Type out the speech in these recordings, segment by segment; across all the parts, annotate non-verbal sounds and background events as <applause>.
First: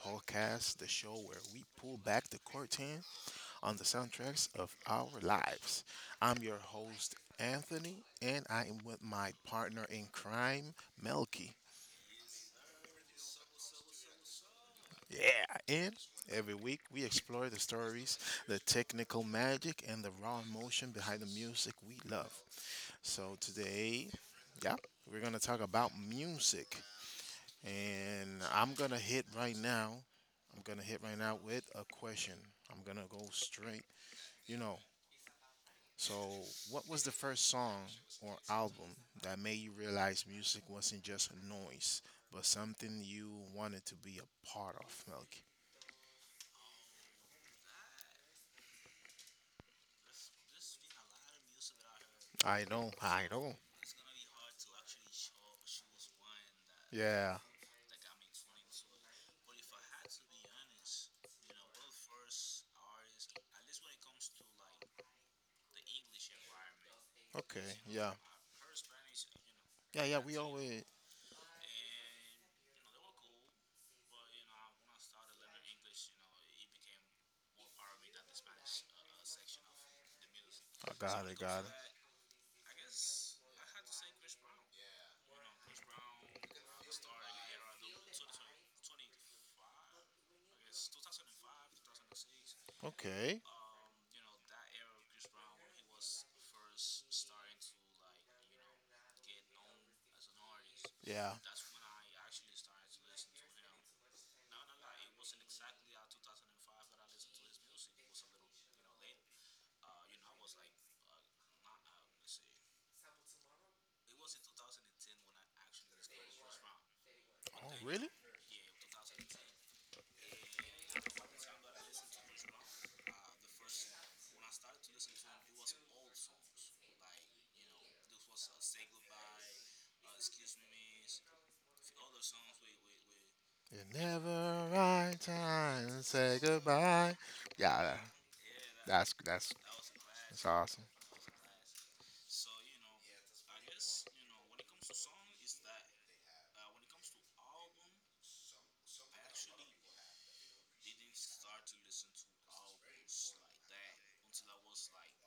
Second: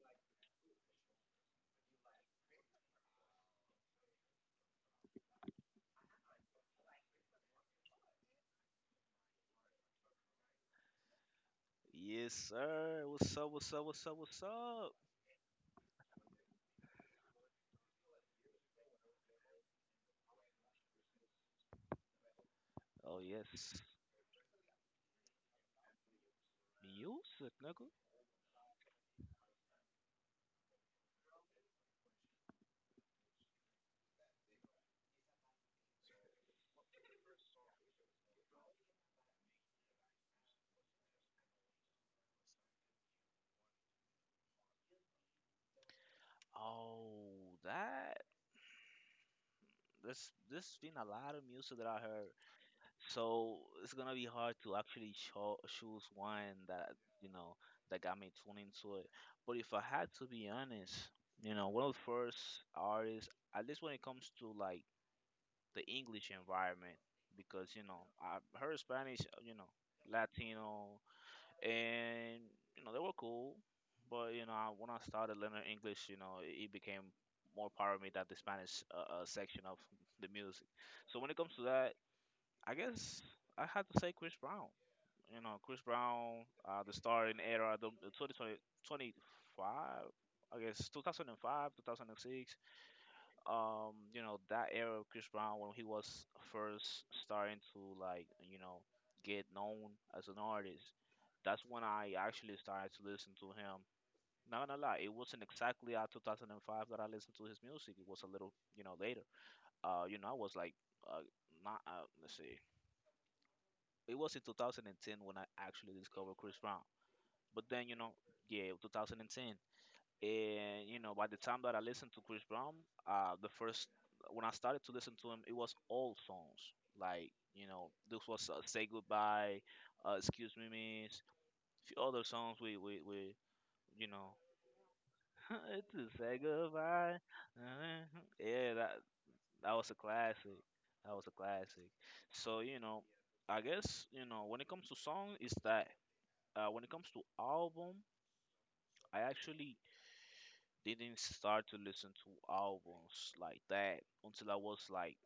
Podcast, the show where we pull back the curtain on the soundtracks of our lives. I'm your host, Anthony, and I am with my partner in crime, Melky. Yes, sir. What's up? What's up? What's up? What's up? Yeah, and every week we explore the stories, the technical magic, and the raw emotion behind the music we love. Oh So yes, today, yeah, we're gonna talk about music. music, nigga. And I'm gonna hit right now. I'm gonna hit right now with a question. I'm gonna go straight. You know. So, what was the first song or album that made you realize music wasn't just noise, but something you wanted to be a part of, Milky? Oh, that This been a lot of music that I heard. I know. I know. So it's gonna be hard to actually choose one that you Yeah. know that got me tuned into it. But if I had to be honest, you know, one of the first artists, at least when it comes to like the English environment, Okay. because you know Yeah. I heard Spanish, you know, Yeah. Yeah. We always. Latino. And you know they were cool. But you know when I started learning English, you know it became more part of me that the Spanish section of the music. I So got when it. it comes Got to it. that, I guess I had to say Chris Brown. You know Chris Brown, the starring era, the 2020, I guess 2005, 2006, Okay. You know, that era of Chris Brown when he was first starting to like, you know, get known as an artist, Yeah. that's when I actually started to listen to him. Not gonna lie, it wasn't exactly at 2005 that I listened to his music. It was a little, you know, later. You know, I was like, uh, not, let's see, it was in 2010 when I actually discovered Chris Brown. But Oh, then, you really? know, yeah, 2010. And you know, by the time that I listened to Chris Brown, the first when I started to listen to him, it was all songs. Like you know, this was "Say Goodbye," "Excuse Me Miss," a few other songs. We It's you know, never right time <laughs> to to say say goodbye. goodbye. Yeah, <laughs> Yeah, that that's that's that was a that's classic. awesome. That was a classic. So you know, I guess you know when it comes to song, is that when it comes to album, I actually didn't start to listen to albums like that until I was like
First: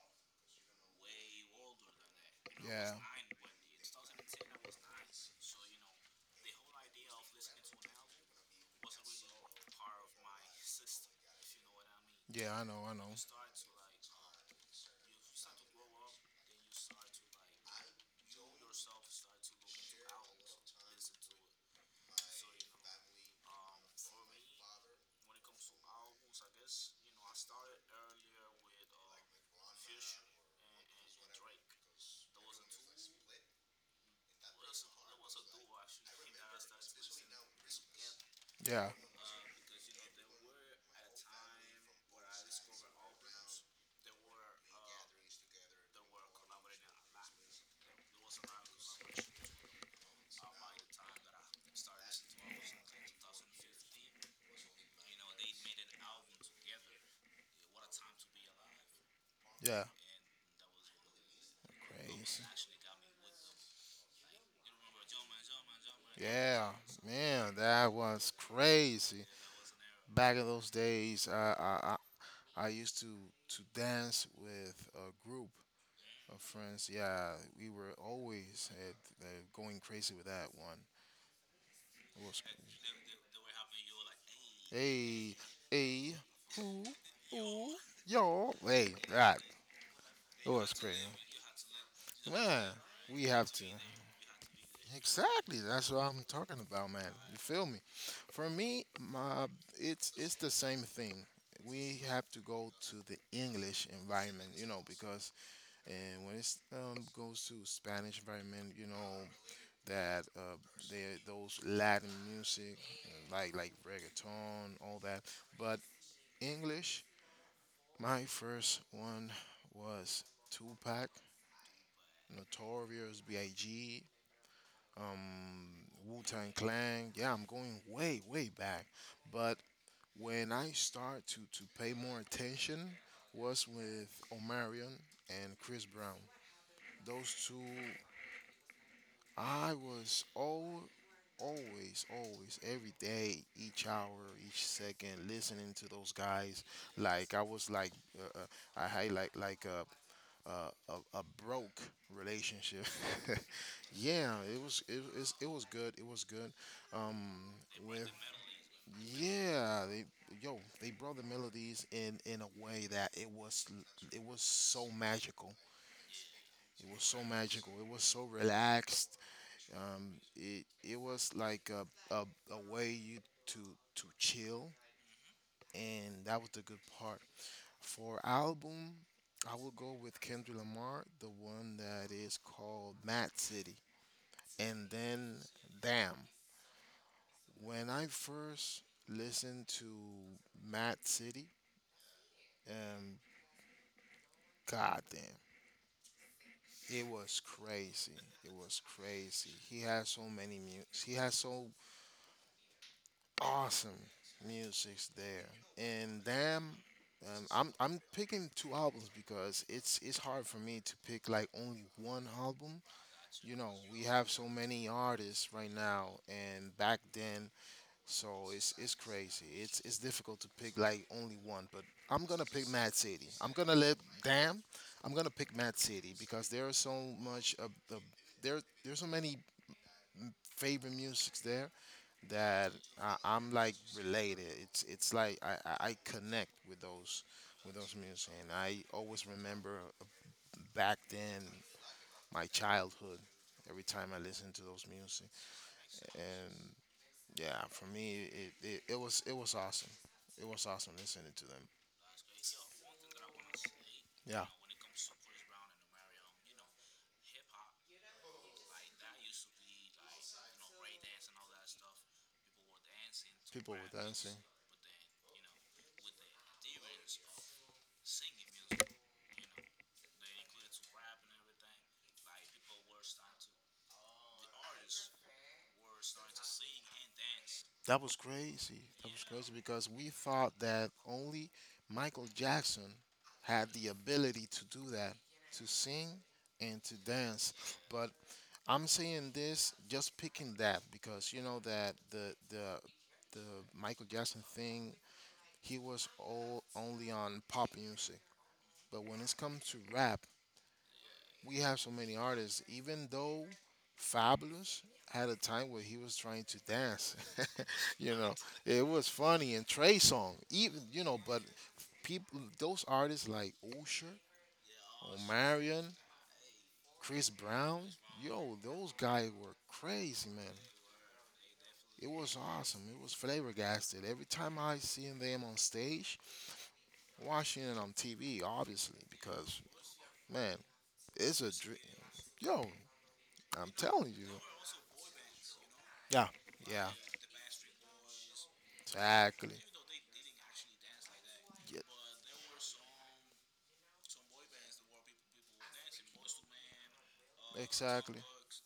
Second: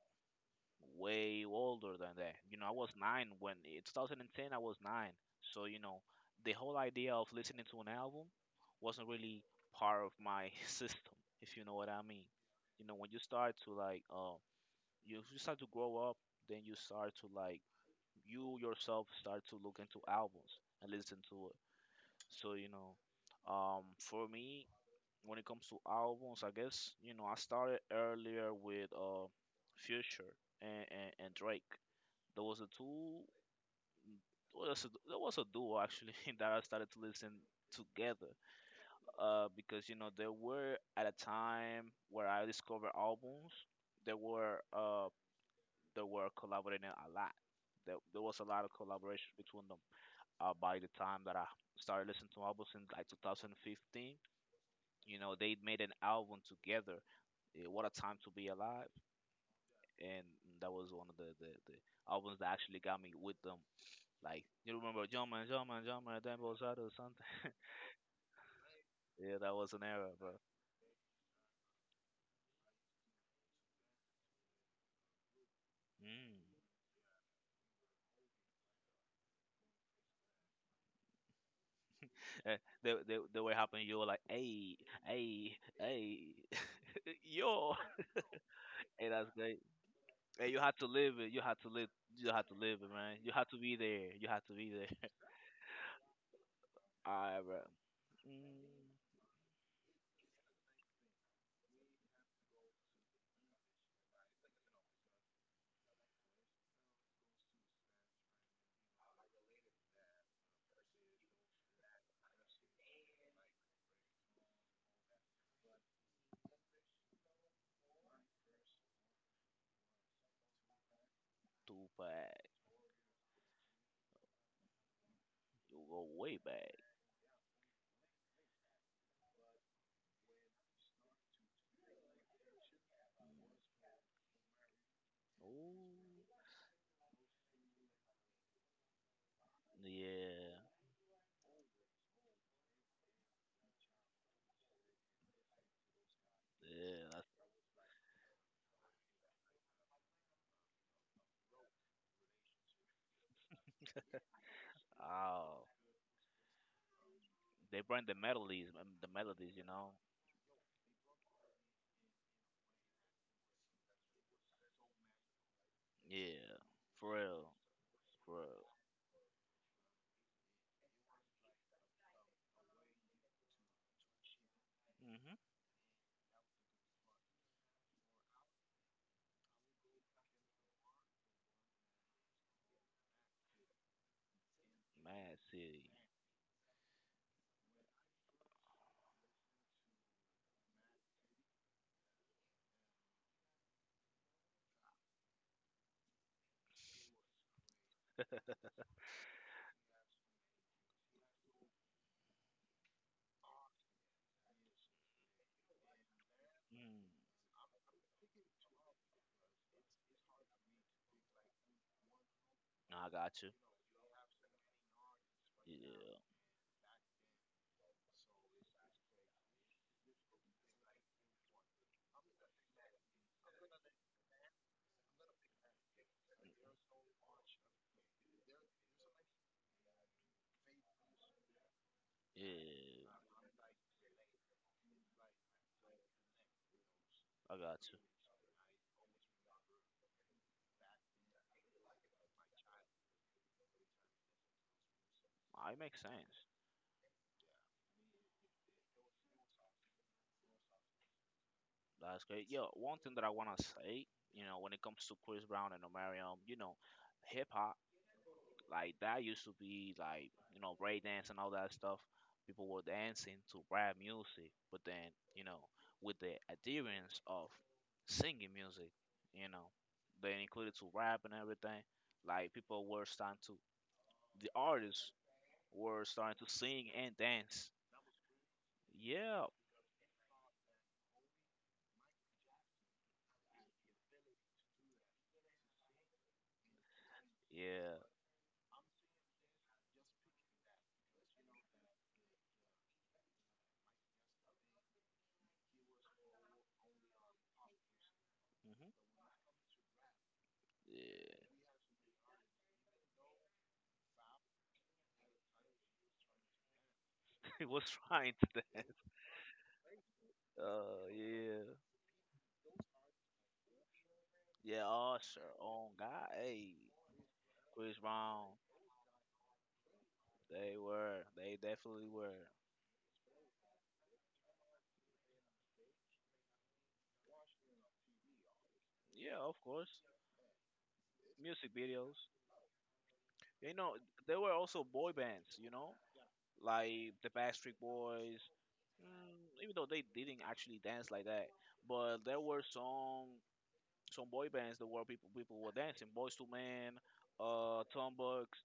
way older than that. You know, I was Yeah. 9 when in 2010 I was 9. So you know, the whole idea of listening to an album wasn't really part of my <laughs> system, if you know what I mean. Yeah, I know, You I know, when know. you start to like, you start to grow up, then you start to like, you yourself start to look into albums and listen to it. So you know, um, for me, when it comes to albums, I guess you know I started earlier with Future and Drake. There was a two, there was a duo actually <laughs> that I started to listen together, Yeah, because you know there were at a time where I discovered albums there were uh there were collaborating a lot. There was a lot of collaboration between them, by the time that I started listening to albums in like 2015. You know, they made an album together. What a time to be alive! yeah. And that was one of the, the albums Crazy. that actually got me with them. Like you remember John Man, John Man, John Man, Dan Yeah, Bozado or something. <laughs> man, that was crazy. Yeah, that was an era, bro. Back in those days, I used to dance with a group of Mm. friends, yeah, we were always at, uh, going crazy with that one. It was Eh, they were helping you like, hey, hey, hey, hey, hey, who, <laughs> who, yo, yo, hey, hey, that's that great. it Hey, you was had to crazy, live it. You had to live. You had to man. live it, man. We You had have to to be there. You had to be there. Exactly. That's what I'm talking about, <laughs> man. All You right, bro. feel me? For me, Mm, my it's the same thing. We have to go to the English environment, you know, because and when it's goes to Spanish environment, you know, that they, those Latin music, and like reggaeton, all that. But English, my first one was Tupac, Tupac, Notorious B.I.G., um, you go Wu way Tang back. Clan. Yeah, I'm going way back. But when I start to pay more attention was with Omarion and Chris Brown. Ooh. Those two I was Yeah, all, always, always, every day, each hour, each second, listening to those guys. yeah. That's Like I was like, uh, uh, I had like a, a broke relationship. <laughs> yeah, it was it was oh, good. It was good. Um, they bring with the melodies, you yeah, know. they yo they brought the melodies in a way that it was so magical. Yeah, It was for so real, magical. It was so for real. relaxed, it was like a way you to chill, Mhm. and that was the good part. For album, I will go with Kendrick Lamar, the one that is called Mad City, and then Mad City. damn. When I first listened to Mad City, um, goddamn, it was crazy. It was crazy. He has so awesome music's there, and them. Mm. And I'm picking two albums because it's hard for me to pick like only one album. Nah, I got you. You know, we have so many artists right now Yeah, and back then, so it's crazy. It's difficult to pick like only one, but I'm gonna pick Mad City. I'm gonna let damn. I'm gonna pick Mad City because there are so much of the there there's so many favorite musics there that yeah. I'm like related. It's like I connect I with got those you. music, and I always remember, back then, my childhood. Every time I listen to those music, I it makes sense. and yeah, for me it was awesome. It was awesome listening to them. That's great. Yo, one thing that I wanna say, you Yeah. know, when it comes to Chris Brown and Omarion, you know, hip hop. Like that used to be like you know breakdance and all that stuff. People were dancing to People were rap dancing. music, but then you know with the adherence of singing music, you know, they included to rap and everything. Like people were starting to the artists were starting to sing and dance. That was crazy. That was, yeah, Yeah, crazy, because we thought that only Michael Jackson had the ability to do that, to sing and to dance. yeah. But I'm saying this just picking that because you know that the Michael Jackson thing, he was all only on pop music. Hmm, But when it comes to rap, yeah, we have so many artists. Even though Fabulous had a time where he was trying to dance, <laughs> he was <laughs> you know, trying to it dance. was funny. And Trey Song, even you know, but Yeah, people, those artists like Usher, yeah. Usher, Omarion, oh God, hey, Chris Brown, Chris Brown. yo, those guys were crazy, man. They were. They It definitely was were. awesome. It was flabbergasted. Every time I seen them on stage, watching it on TV, obviously, Yeah, because of course. man, it's a Music dream. videos. Yo, I'm You know, telling you. there were also boy bands, you know, Yeah. Yeah, like the Backstreet Boys. exactly. Mm, even though they didn't actually dance like that, Yeah, but there were some boy bands that were people were dancing. Boys to Men, Tom exactly. Bucks.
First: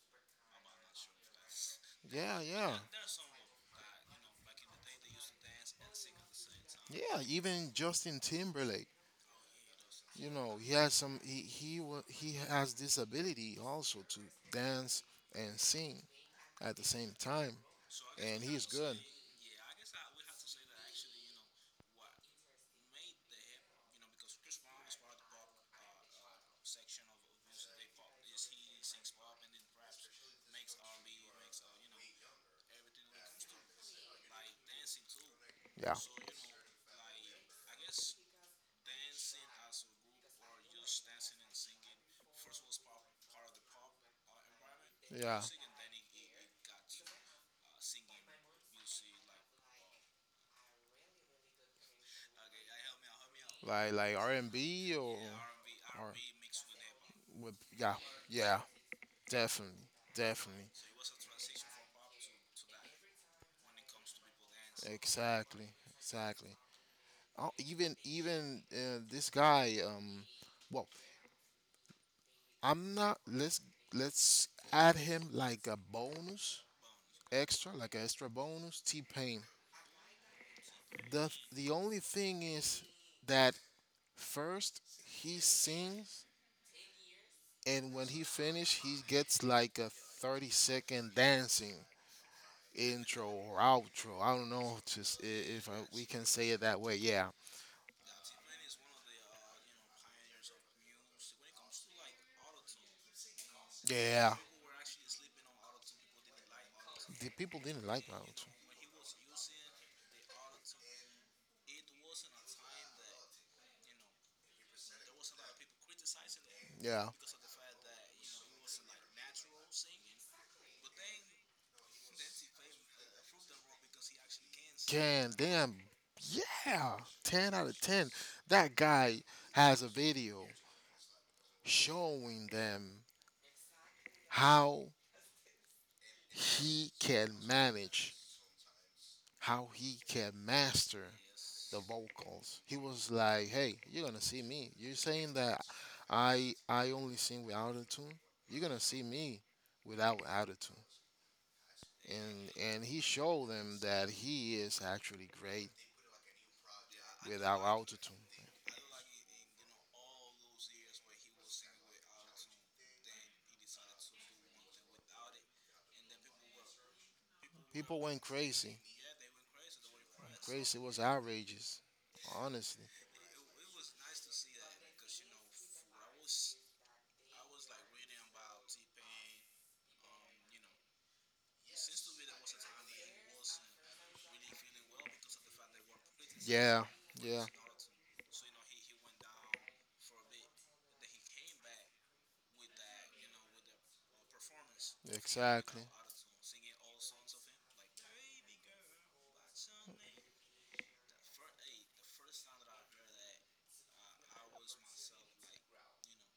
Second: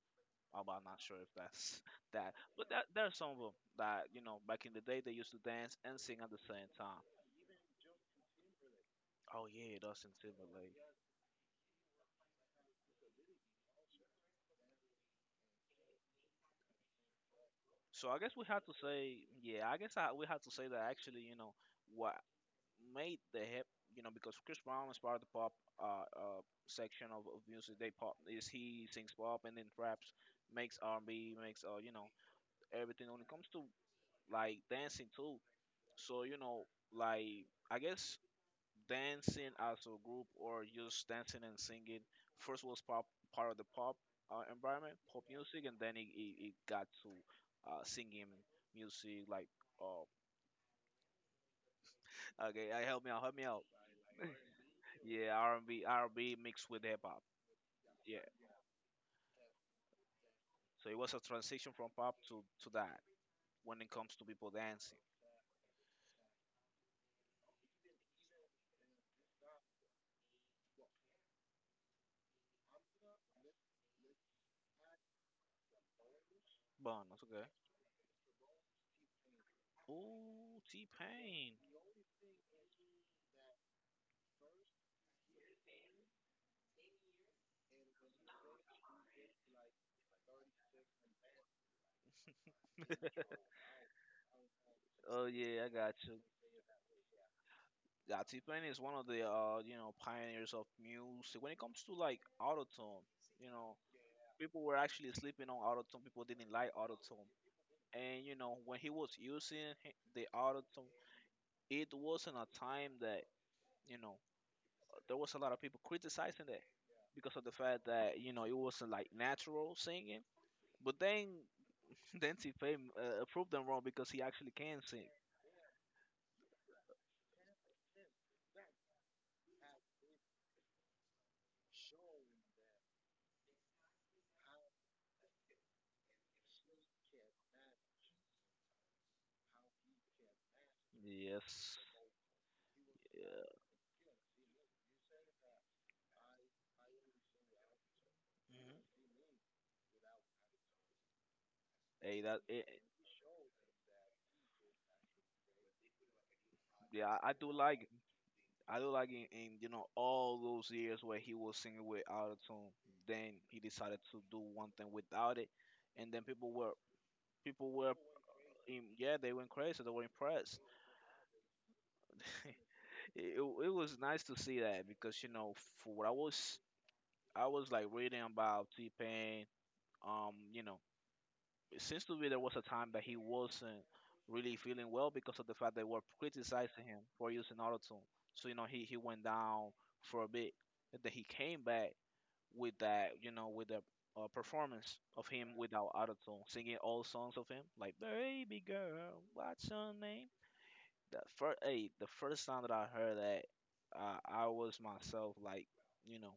Oh, but I'm not sure if that's <laughs> that, Yeah, but yeah, that there are some of them that you know back in the day they used to dance and sing at the same time. yeah. Even Justin Timberlake, Oh yeah, Dustin you know, he Timberlake. has some. He has this ability also to dance and sing at the same time, So I guess and we have he's to good. say, yeah, I guess we have to say that actually, you know, what made the hip, you know, because Chris Brown is part of the pop section of music. They pop is he sings pop and then raps, makes R and B, makes you know, everything when it comes to like dancing too. Yeah, So you know, like I guess dancing as a group or just dancing and singing first was pop part of the pop environment pop yeah. music and then it got to singing music like uh, <laughs> okay, help me out help me out, Like R and B yeah R and B, R or and B mixed with hip-hop, with, yeah, yeah yeah, definitely, definitely. so it was a transition from pop to that when it comes to people dancing. Exactly, exactly. Oh, even this guy. Well, I'm not. Let's add him like a bonus Bon, that's okay. extra, like an extra bonus. T Pain. Ooh, T-Pain. The only thing is that first he sings, and when he finishes, he gets like a 30-second dancing <laughs> intro or outro. I don't know if, just, Oh yeah, I if I, got we you. can say it that way. Yeah, Yeah, Uh, T-Pain is one of the you know pioneers of music when it comes to like autotune. You know, yeah. people were actually sleeping on autotune. People didn't like Tune. autotune, The people didn't like and you Mountain. know when he was using the autotune, it wasn't a time that you know there was a lot of people criticizing that You Yeah. because of the fact that you know it wasn't like natural singing. But then <laughs> then T-Pain proved them wrong because he actually can sing. Can damn. Yeah. 10 out of 10. That guy has a video showing them how he can manage, how he can master Yes. the vocals. He was like, Yeah. "Hey, you're gonna see me. You're saying that I only sing without a tune. You're Mhm. gonna see me without attitude." Hey, that And it, and he showed them that he is actually great yeah, without autotune. I do like in you know all those years where he was singing with auto tune, then he decided to do one thing without it, and then people were People went crazy. Yeah they went crazy they were impressed. Crazy was outrageous, honestly. <laughs> It was nice to see that because you know for what I was like reading about T Pain. You know, it seems to be there was a time that he wasn't really feeling well because of the fact they were criticizing Yeah, him for yeah, using auto tune. So you know he went down for a bit, and then he came back with that, you know, with the performance of him exactly. without autotune, singing all songs of him, like "Baby Girl, What's Your Name." The first, hey, the first time that I heard that, I was myself like, you know,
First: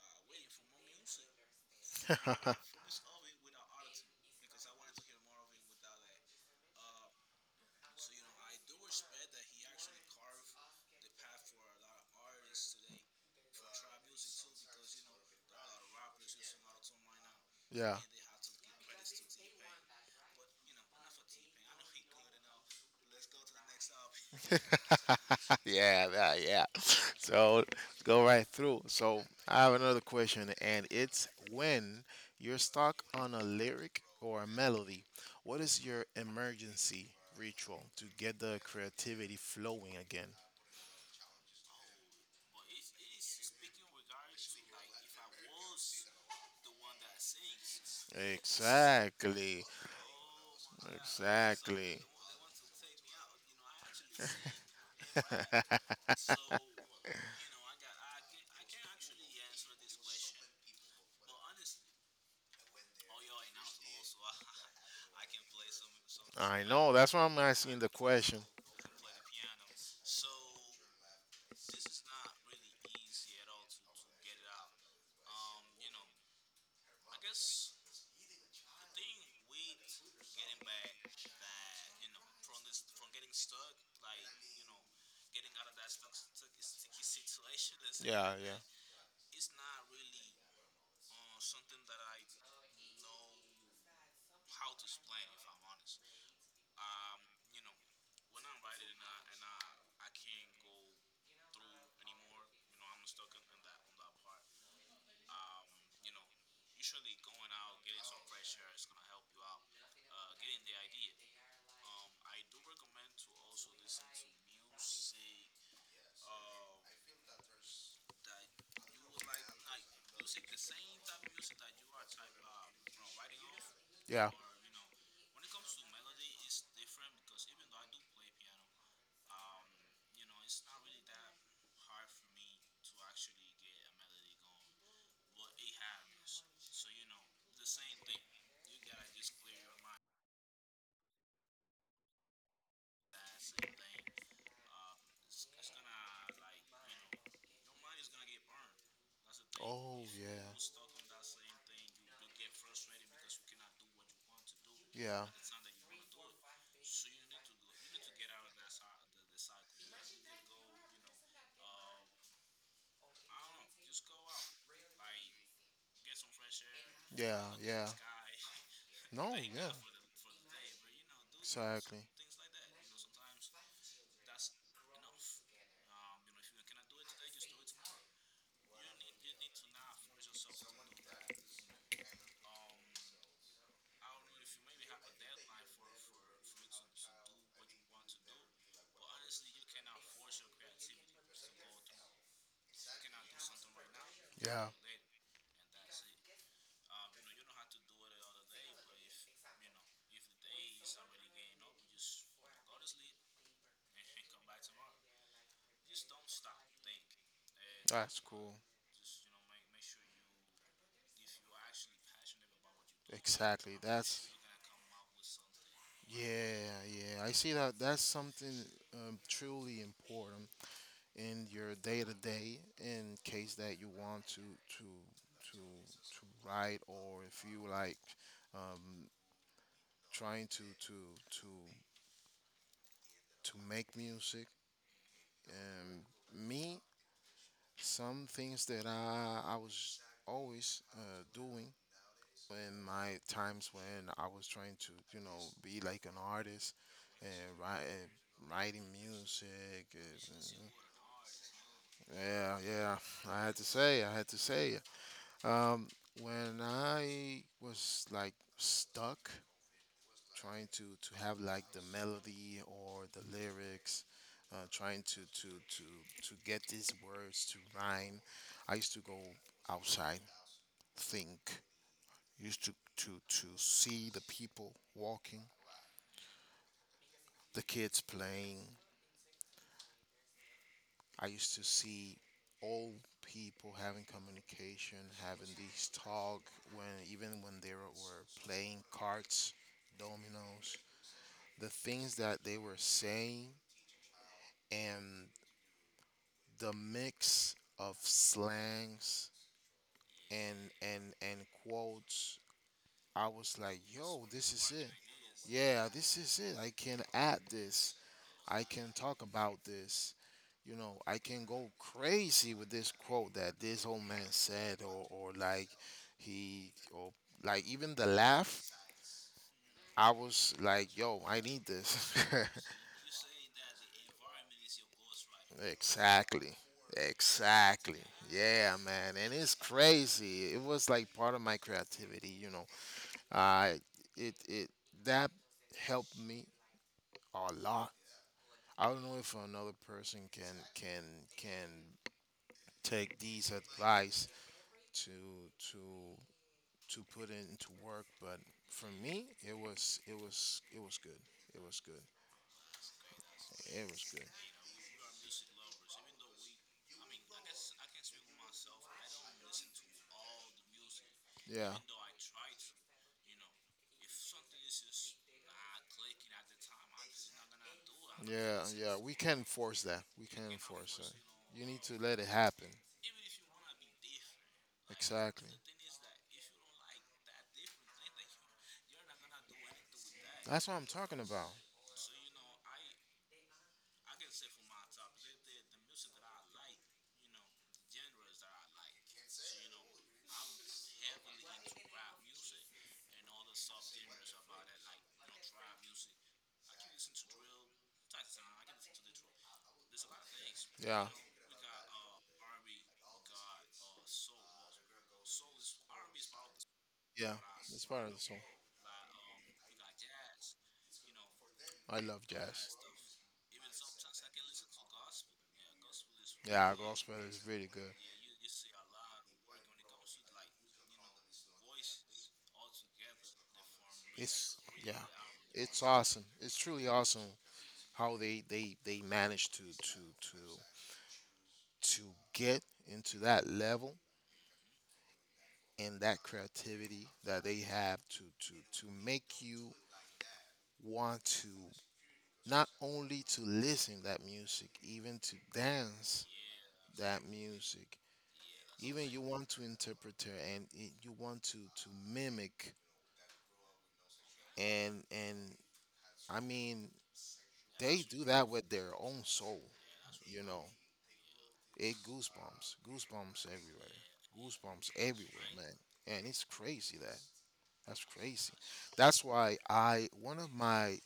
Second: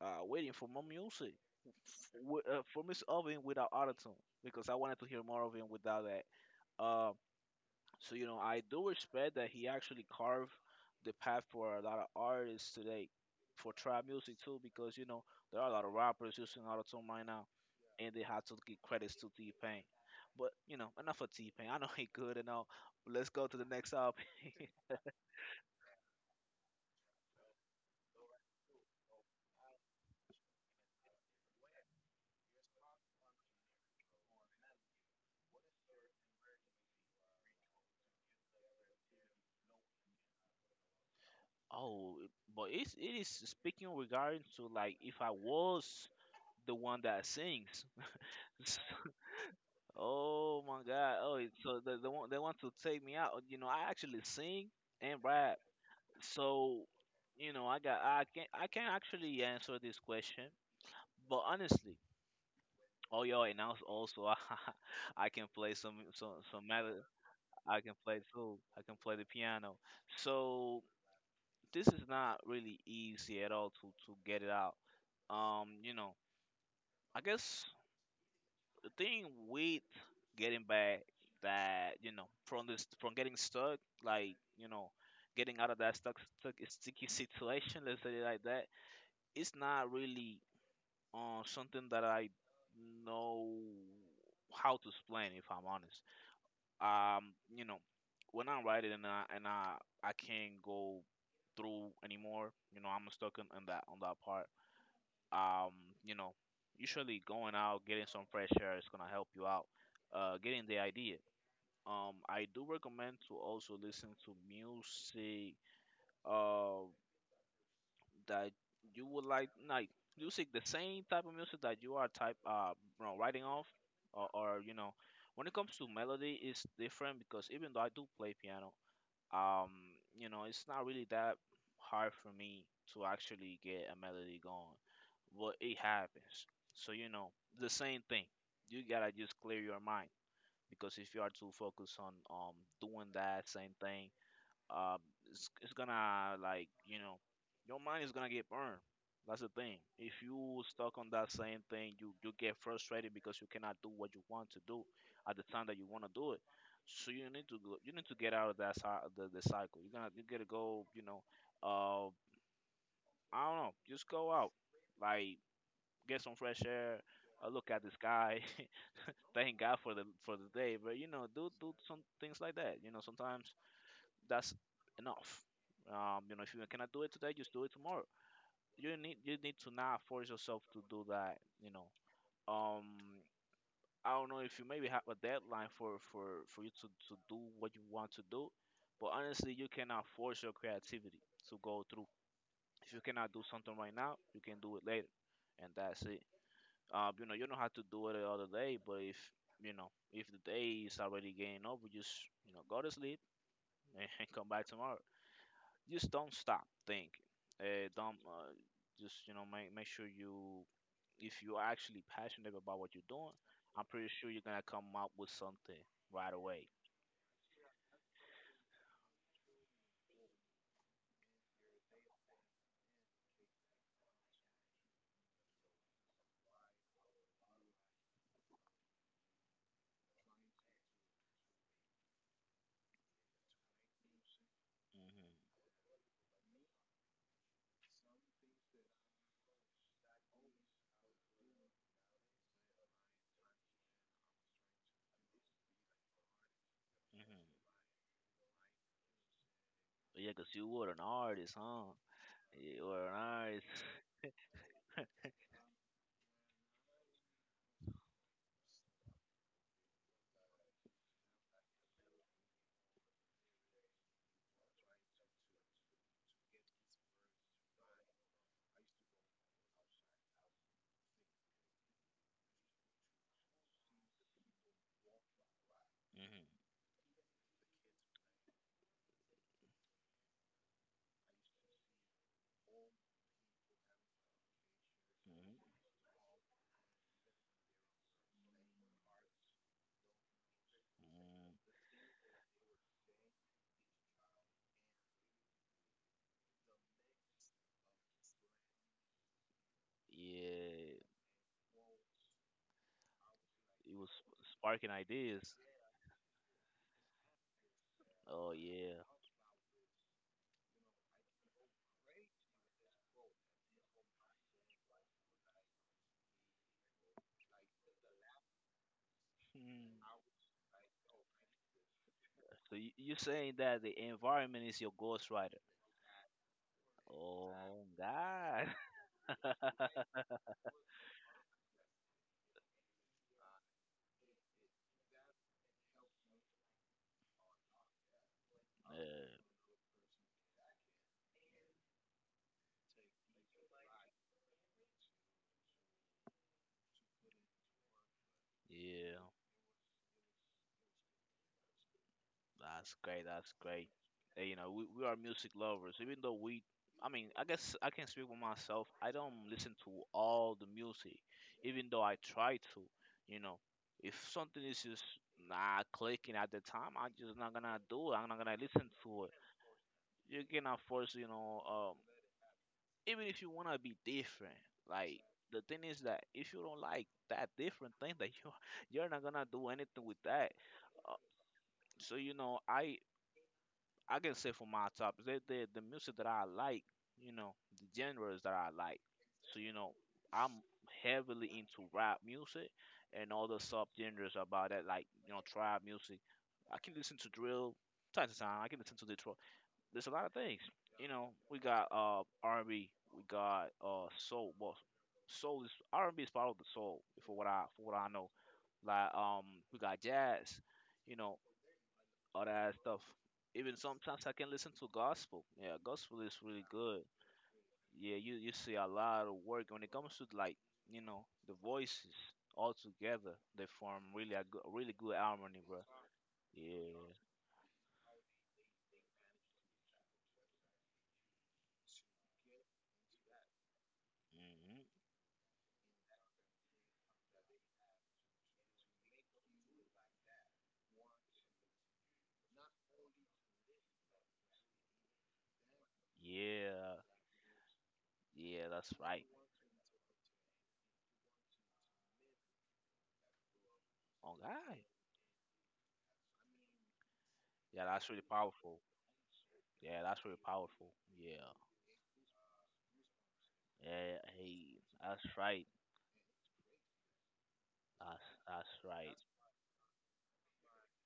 waiting for more music <laughs> for Miss Oven without autotune because I wanted to hear more of him without that. So you know, I do respect that he actually carved the path for a lot of artists today for trap music too, because you know there are a lot of rappers using autotune right now, Yeah. and they have to give credits to T Pain. But you know, enough of T Pain. I know he good and all. Let's go to the next topic. <laughs> <laughs> yeah, yeah, yeah. So let's go right through. So I have another question, and it's when you're stuck on a lyric or a melody, what is your emergency ritual to get the creativity flowing again? Oh, but it's it is speaking regarding to like if I was the one that sings. <laughs> Exactly. Oh my God! Oh, it- so Exactly. They want to take me out. You know, I actually <laughs> sing and rap. So, you know, I can actually answer this question, but honestly, oh yo, and also <laughs> I can play I some know. melody. That's why I'm asking I the can play question. too. I can play the piano. So this is not really easy at all to get it out. You know, I guess the thing with getting back that you know from this from getting stuck, like you know, getting out of that stuck stuck sticky situation. Let's say it Yeah, like yeah, that, it's not really something that I know how to explain. If I'm honest, you know, when I write it and I can't go through anymore. You know, I'm stuck in that on that part. Um, you know, usually going out, getting some fresh air is gonna help you out. Getting the idea. I do recommend to also listen to music. Um, that you would like music, the same type of music that you are type writing off. or, yeah. or you know when it comes to melody it's different, because even though I do play piano, um you know, it's not really that hard for me to actually get a melody going, but it happens. So you know, the same thing, you gotta just clear your mind, because if you are too focused on doing that same thing, um, it's gonna, like your mind is gonna get burned. That's the thing. Oh, If yeah, you stuck on that same thing, you get frustrated because you cannot do what you want to do yeah, at the time that you want to do it. So you need to go, you need to get out of that the cycle. You gotta go. You know, uh, I don't know. Just go out, like, get some fresh air. yeah, Look at yeah. the sky. No, <laughs> thank, Thank yeah, God God for the day. But you know, dudes. do some Exactly. things like that. You know, sometimes that's enough. You know, if you cannot do it today, just do it tomorrow. You need to not force yourself to do that. You know, um, I don't know if you maybe have a deadline for for you to do what you want to do, but honestly, you cannot force your creativity to go through. If you cannot do something right now, you can Yeah, do it later, and that's it. You know, you don't have to do it the other day, but if you know if the day is already getting over, just you know go to sleep <laughs> and come back tomorrow. Just don't stop thinking. Don't that's cool. just you know make sure you, if you're actually passionate about what you're doing, Exactly. I'm pretty That's, sure you're gonna come up with something right away. yeah, yeah. I see that. That's something, truly important in your day to day. In case that you want to to write, or if you like, um, trying to to make music. Mm-hmm. Um, me. Some things that I was always, doing in my times when I was trying to, you know, be like an artist and Mm-hmm. write, writing music. Yeah, And, 'cause you were an artist, huh? yeah, You yeah. were an I had to artist. say, I had to say. Um, when I was like stuck trying to have like the melody or the lyrics, trying to get these words to rhyme. I used to go outside, think, used to to see the people walking, Mm-hmm. the kids playing. I used to see old people having communication, having Mm-hmm. these talk, when even when they were playing cards, dominoes, the Mm-hmm. things that they were saying, and the mix of slangs Yeah, and quotes. I was like, it was yo, this is it. sparking ideas. Yeah, this is it. I can add this. Oh I can yeah. talk about this. You know, I can go crazy with this quote that this old man said, or like he or like even the laugh. I Hmm. was like, yo, I need this. <laughs> So you're saying that the environment is your ghostwriter? Exactly. Oh Exactly. God. Yeah, man. And it's <laughs> crazy. It was like part of my creativity, you know. I it it That helped me a lot. I Yeah. don't know if another person can can take these advice to to to put it into work, but for Yeah, me, it was it was good. It was good. that's great. That's great. It was good. You know, we are music lovers, even though we, I mean, I guess I can speak for myself. I don't listen to all the music, Yeah. even though I try to. You know, if something is just not clicking at the time, I'm just not gonna do it. I'm Yeah, not gonna yeah, say, listen yeah, we anything. to it. Can force that. We You can cannot force that. force, you know, You need to let it happen. even if you wanna be different, Like like. exactly. The thing is that if you don't like that different thing that you <laughs> you're not gonna do anything with that. That's what I'm Uh, talking about. so you know, I can say for my topics, the music that I like, you know, the genres that I like. So, you know, I'm heavily into rap music and all the subgenres about that, like, you know, trap music. I can listen to drill, time to time. I can listen to Detroit. There's a lot of things. Yeah, You know, we got R&B, we got soul. Well, soul is R&B is part of the soul, yeah. Jazz, that's for what part I of the know. song. Like we got jazz. You know, I love jazz. all that Jazz. stuff. Even sometimes I can listen to gospel. Yeah, gospel is really Yeah, good. gospel is really good. Yeah, you see a lot of work when it comes to like you know the voices all together. They form really a It's, good, really yeah, good harmony, bro. it's awesome. It's truly Yeah, awesome how they manage to to to get into that level, hmm and that creativity that they have to make you want to not only to listen that music, even to dance yeah, that music, yeah. That's even you right. want to interpret her and you want to mimic, Oh God, and I mean yeah, they that's really do that with powerful. their own soul, Yeah, that's really you know. powerful. Yeah, It goosebumps, yeah. Hey, goosebumps that's everywhere, right. man. And it's crazy that that's That's crazy. that's right. That's why, I one of my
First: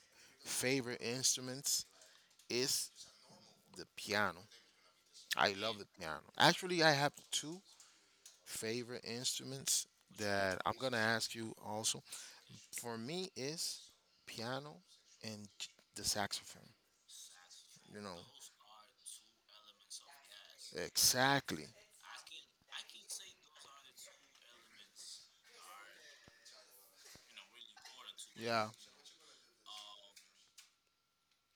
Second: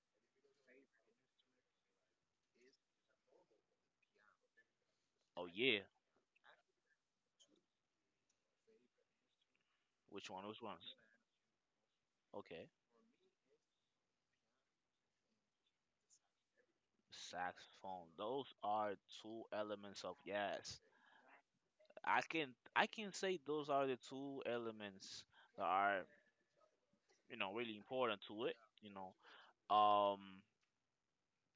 favorite instruments is the piano. Oh I love yeah. the piano. Actually, I have two favorite instruments Which one? Which that I'm ones? gonna ask you also. Okay. For me, is piano and the saxophone. You Saxophone. know, Those are two elements of jazz. exactly. I can I can say those are the two elements that are you know really important to it. Yeah. You know, um,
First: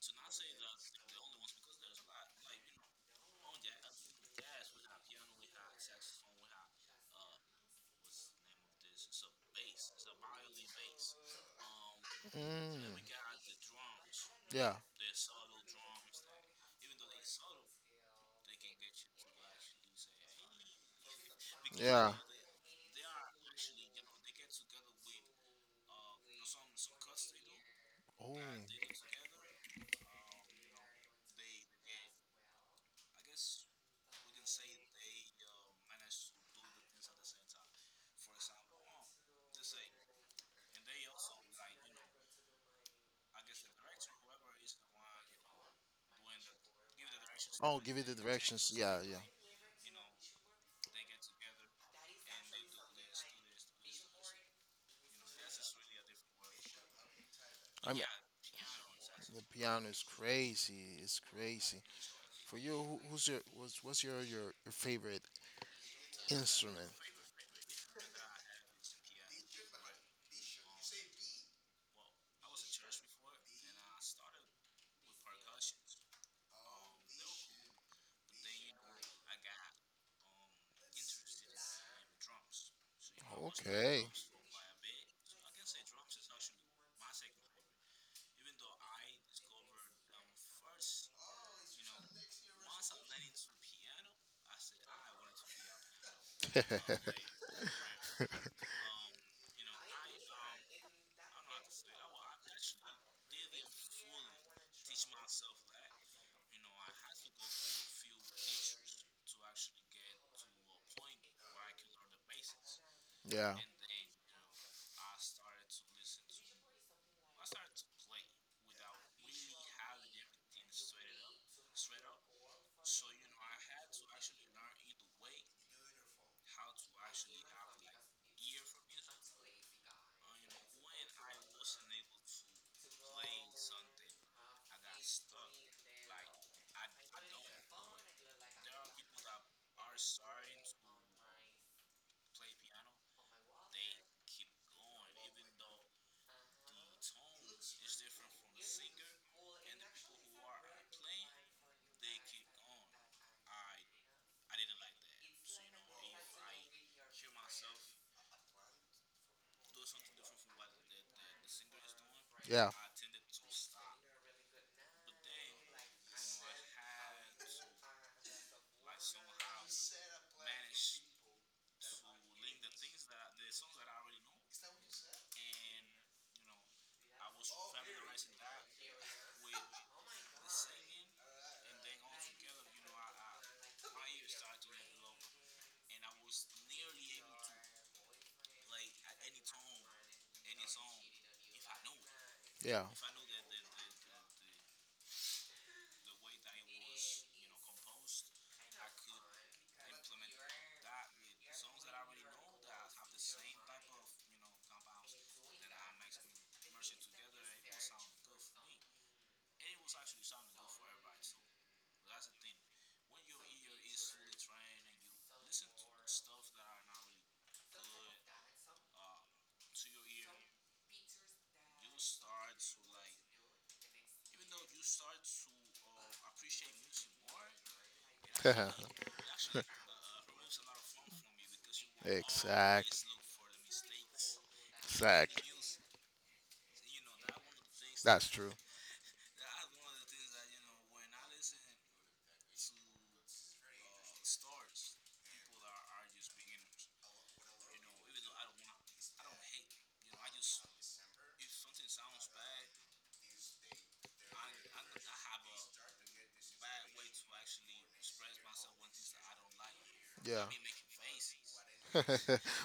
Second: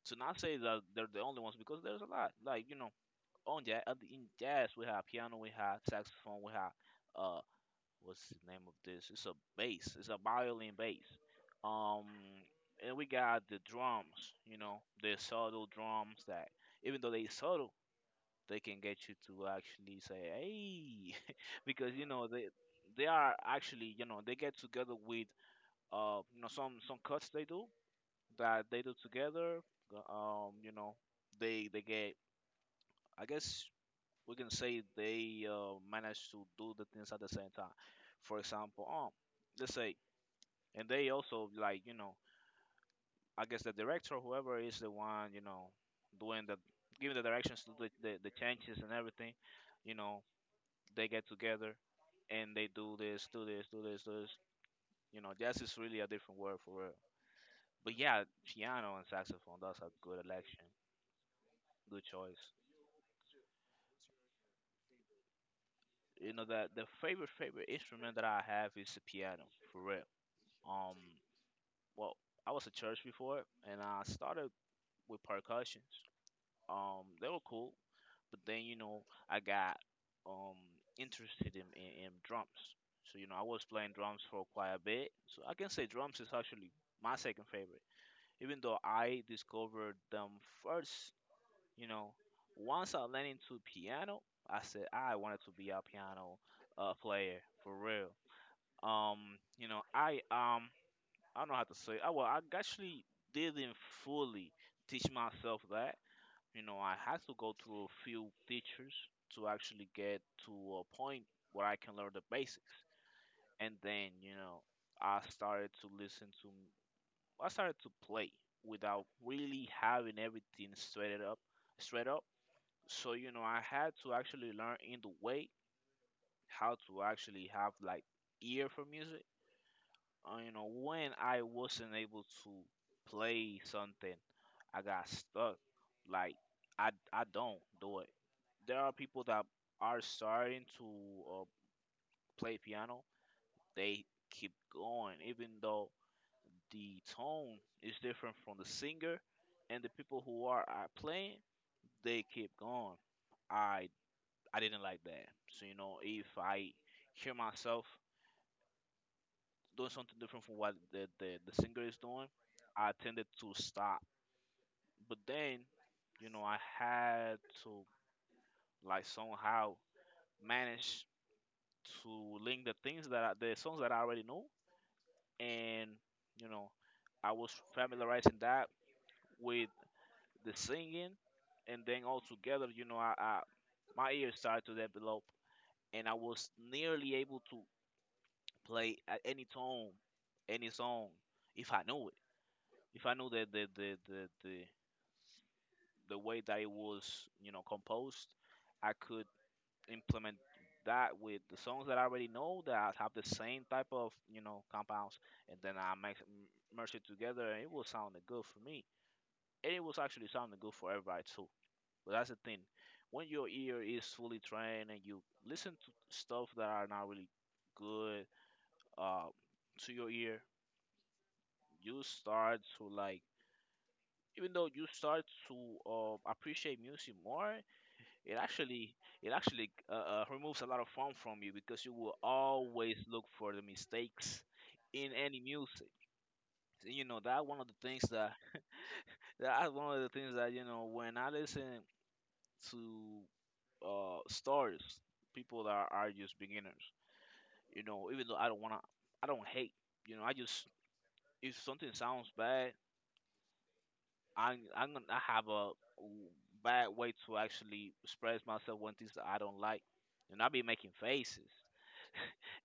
to not say that they're the only ones because there's a lot. Like you know, on jazz, in jazz we have piano, we have saxophone, we have uh, what's the name of this? It's a bass. It's a violin bass. Um, Mm. and we got the drums. You Yeah. know, the subtle drums that even though they subtle they can get you to actually say, "Hey," <laughs> because you Yeah. know they are actually you know they get together with you know some cuts they do Oh. that they do together. You know they get, I guess we can say they manage to do the things at the same time. For example, let's say, and they also like you know I guess the director whoever is the one you know doing the, giving the directions to Oh, give you the the directions. changes and Yeah. Yeah. everything, you know they get together and they do this, do this, do this, do this. You know, jazz is really a different word for real. I'm. But yeah, piano and The saxophone, that's piano a is good election. crazy. It's crazy. Good choice. For you, who, who's your what's your, your favorite You know that the instrument? favorite instrument that I have is the piano, for real. Um well, I was at church before and I started with percussions. They were cool, but then you know I got um interested in, drums. So you know I was playing Okay. drums for quite a bit. So I can say drums is actually my second favorite, even though I discovered them first. You know, once I learned into piano, I said I wanted to be a piano <laughs> player for real. Um, you know I don't know how to say. I, well, I actually didn't fully teach myself that, you know, I had to go through a few teachers to actually get to a point where I can learn the basics. yeah. And then, you know, I started to listen to, I started to play without really having everything straight up, straight up. So, you know, I had to actually learn in the way how to actually have like ear for music. You know, when I wasn't able to play something, I got stuck. Like, I don't do it, there are people that are starting to uh, play piano. They keep going, even though the tone is different from the singer and the people who are playing. They keep going. I I didn't like that. So you know, if I hear myself doing something different from what the, singer is doing, Yeah. I tended to stop. But then, you know, I had to like somehow manage to link the things that I, the songs that I already know, and you know, I was familiarizing that with the singing, and then all together, you know, I my ears started to develop, and I was nearly able to play at any tone, any song, if I knew it, Yeah. if I knew the way that it was, you know, composed, I could implement that with the songs that I already know that have the same type of you know compounds, and then I merge it together, and it will sound good for me, and it was actually sounding good for everybody too. But that's the thing, when your ear is fully trained and you listen to stuff that are not really good uh, to your ear, you start to like. Even though you start to appreciate music more, it actually <laughs> it actually removes a lot of fun from you because you will always exact. look for the mistakes in any Exact. music. You know that one of the things That's that true. <laughs> that's one of the things that you know when I listen to stars, people that are just beginners. You know, even though I don't wanna, I don't hate. You know, I just, if something sounds bad, I I'm gonna I have a bad way to actually express myself when things that I don't like, and Yeah. I be making faces.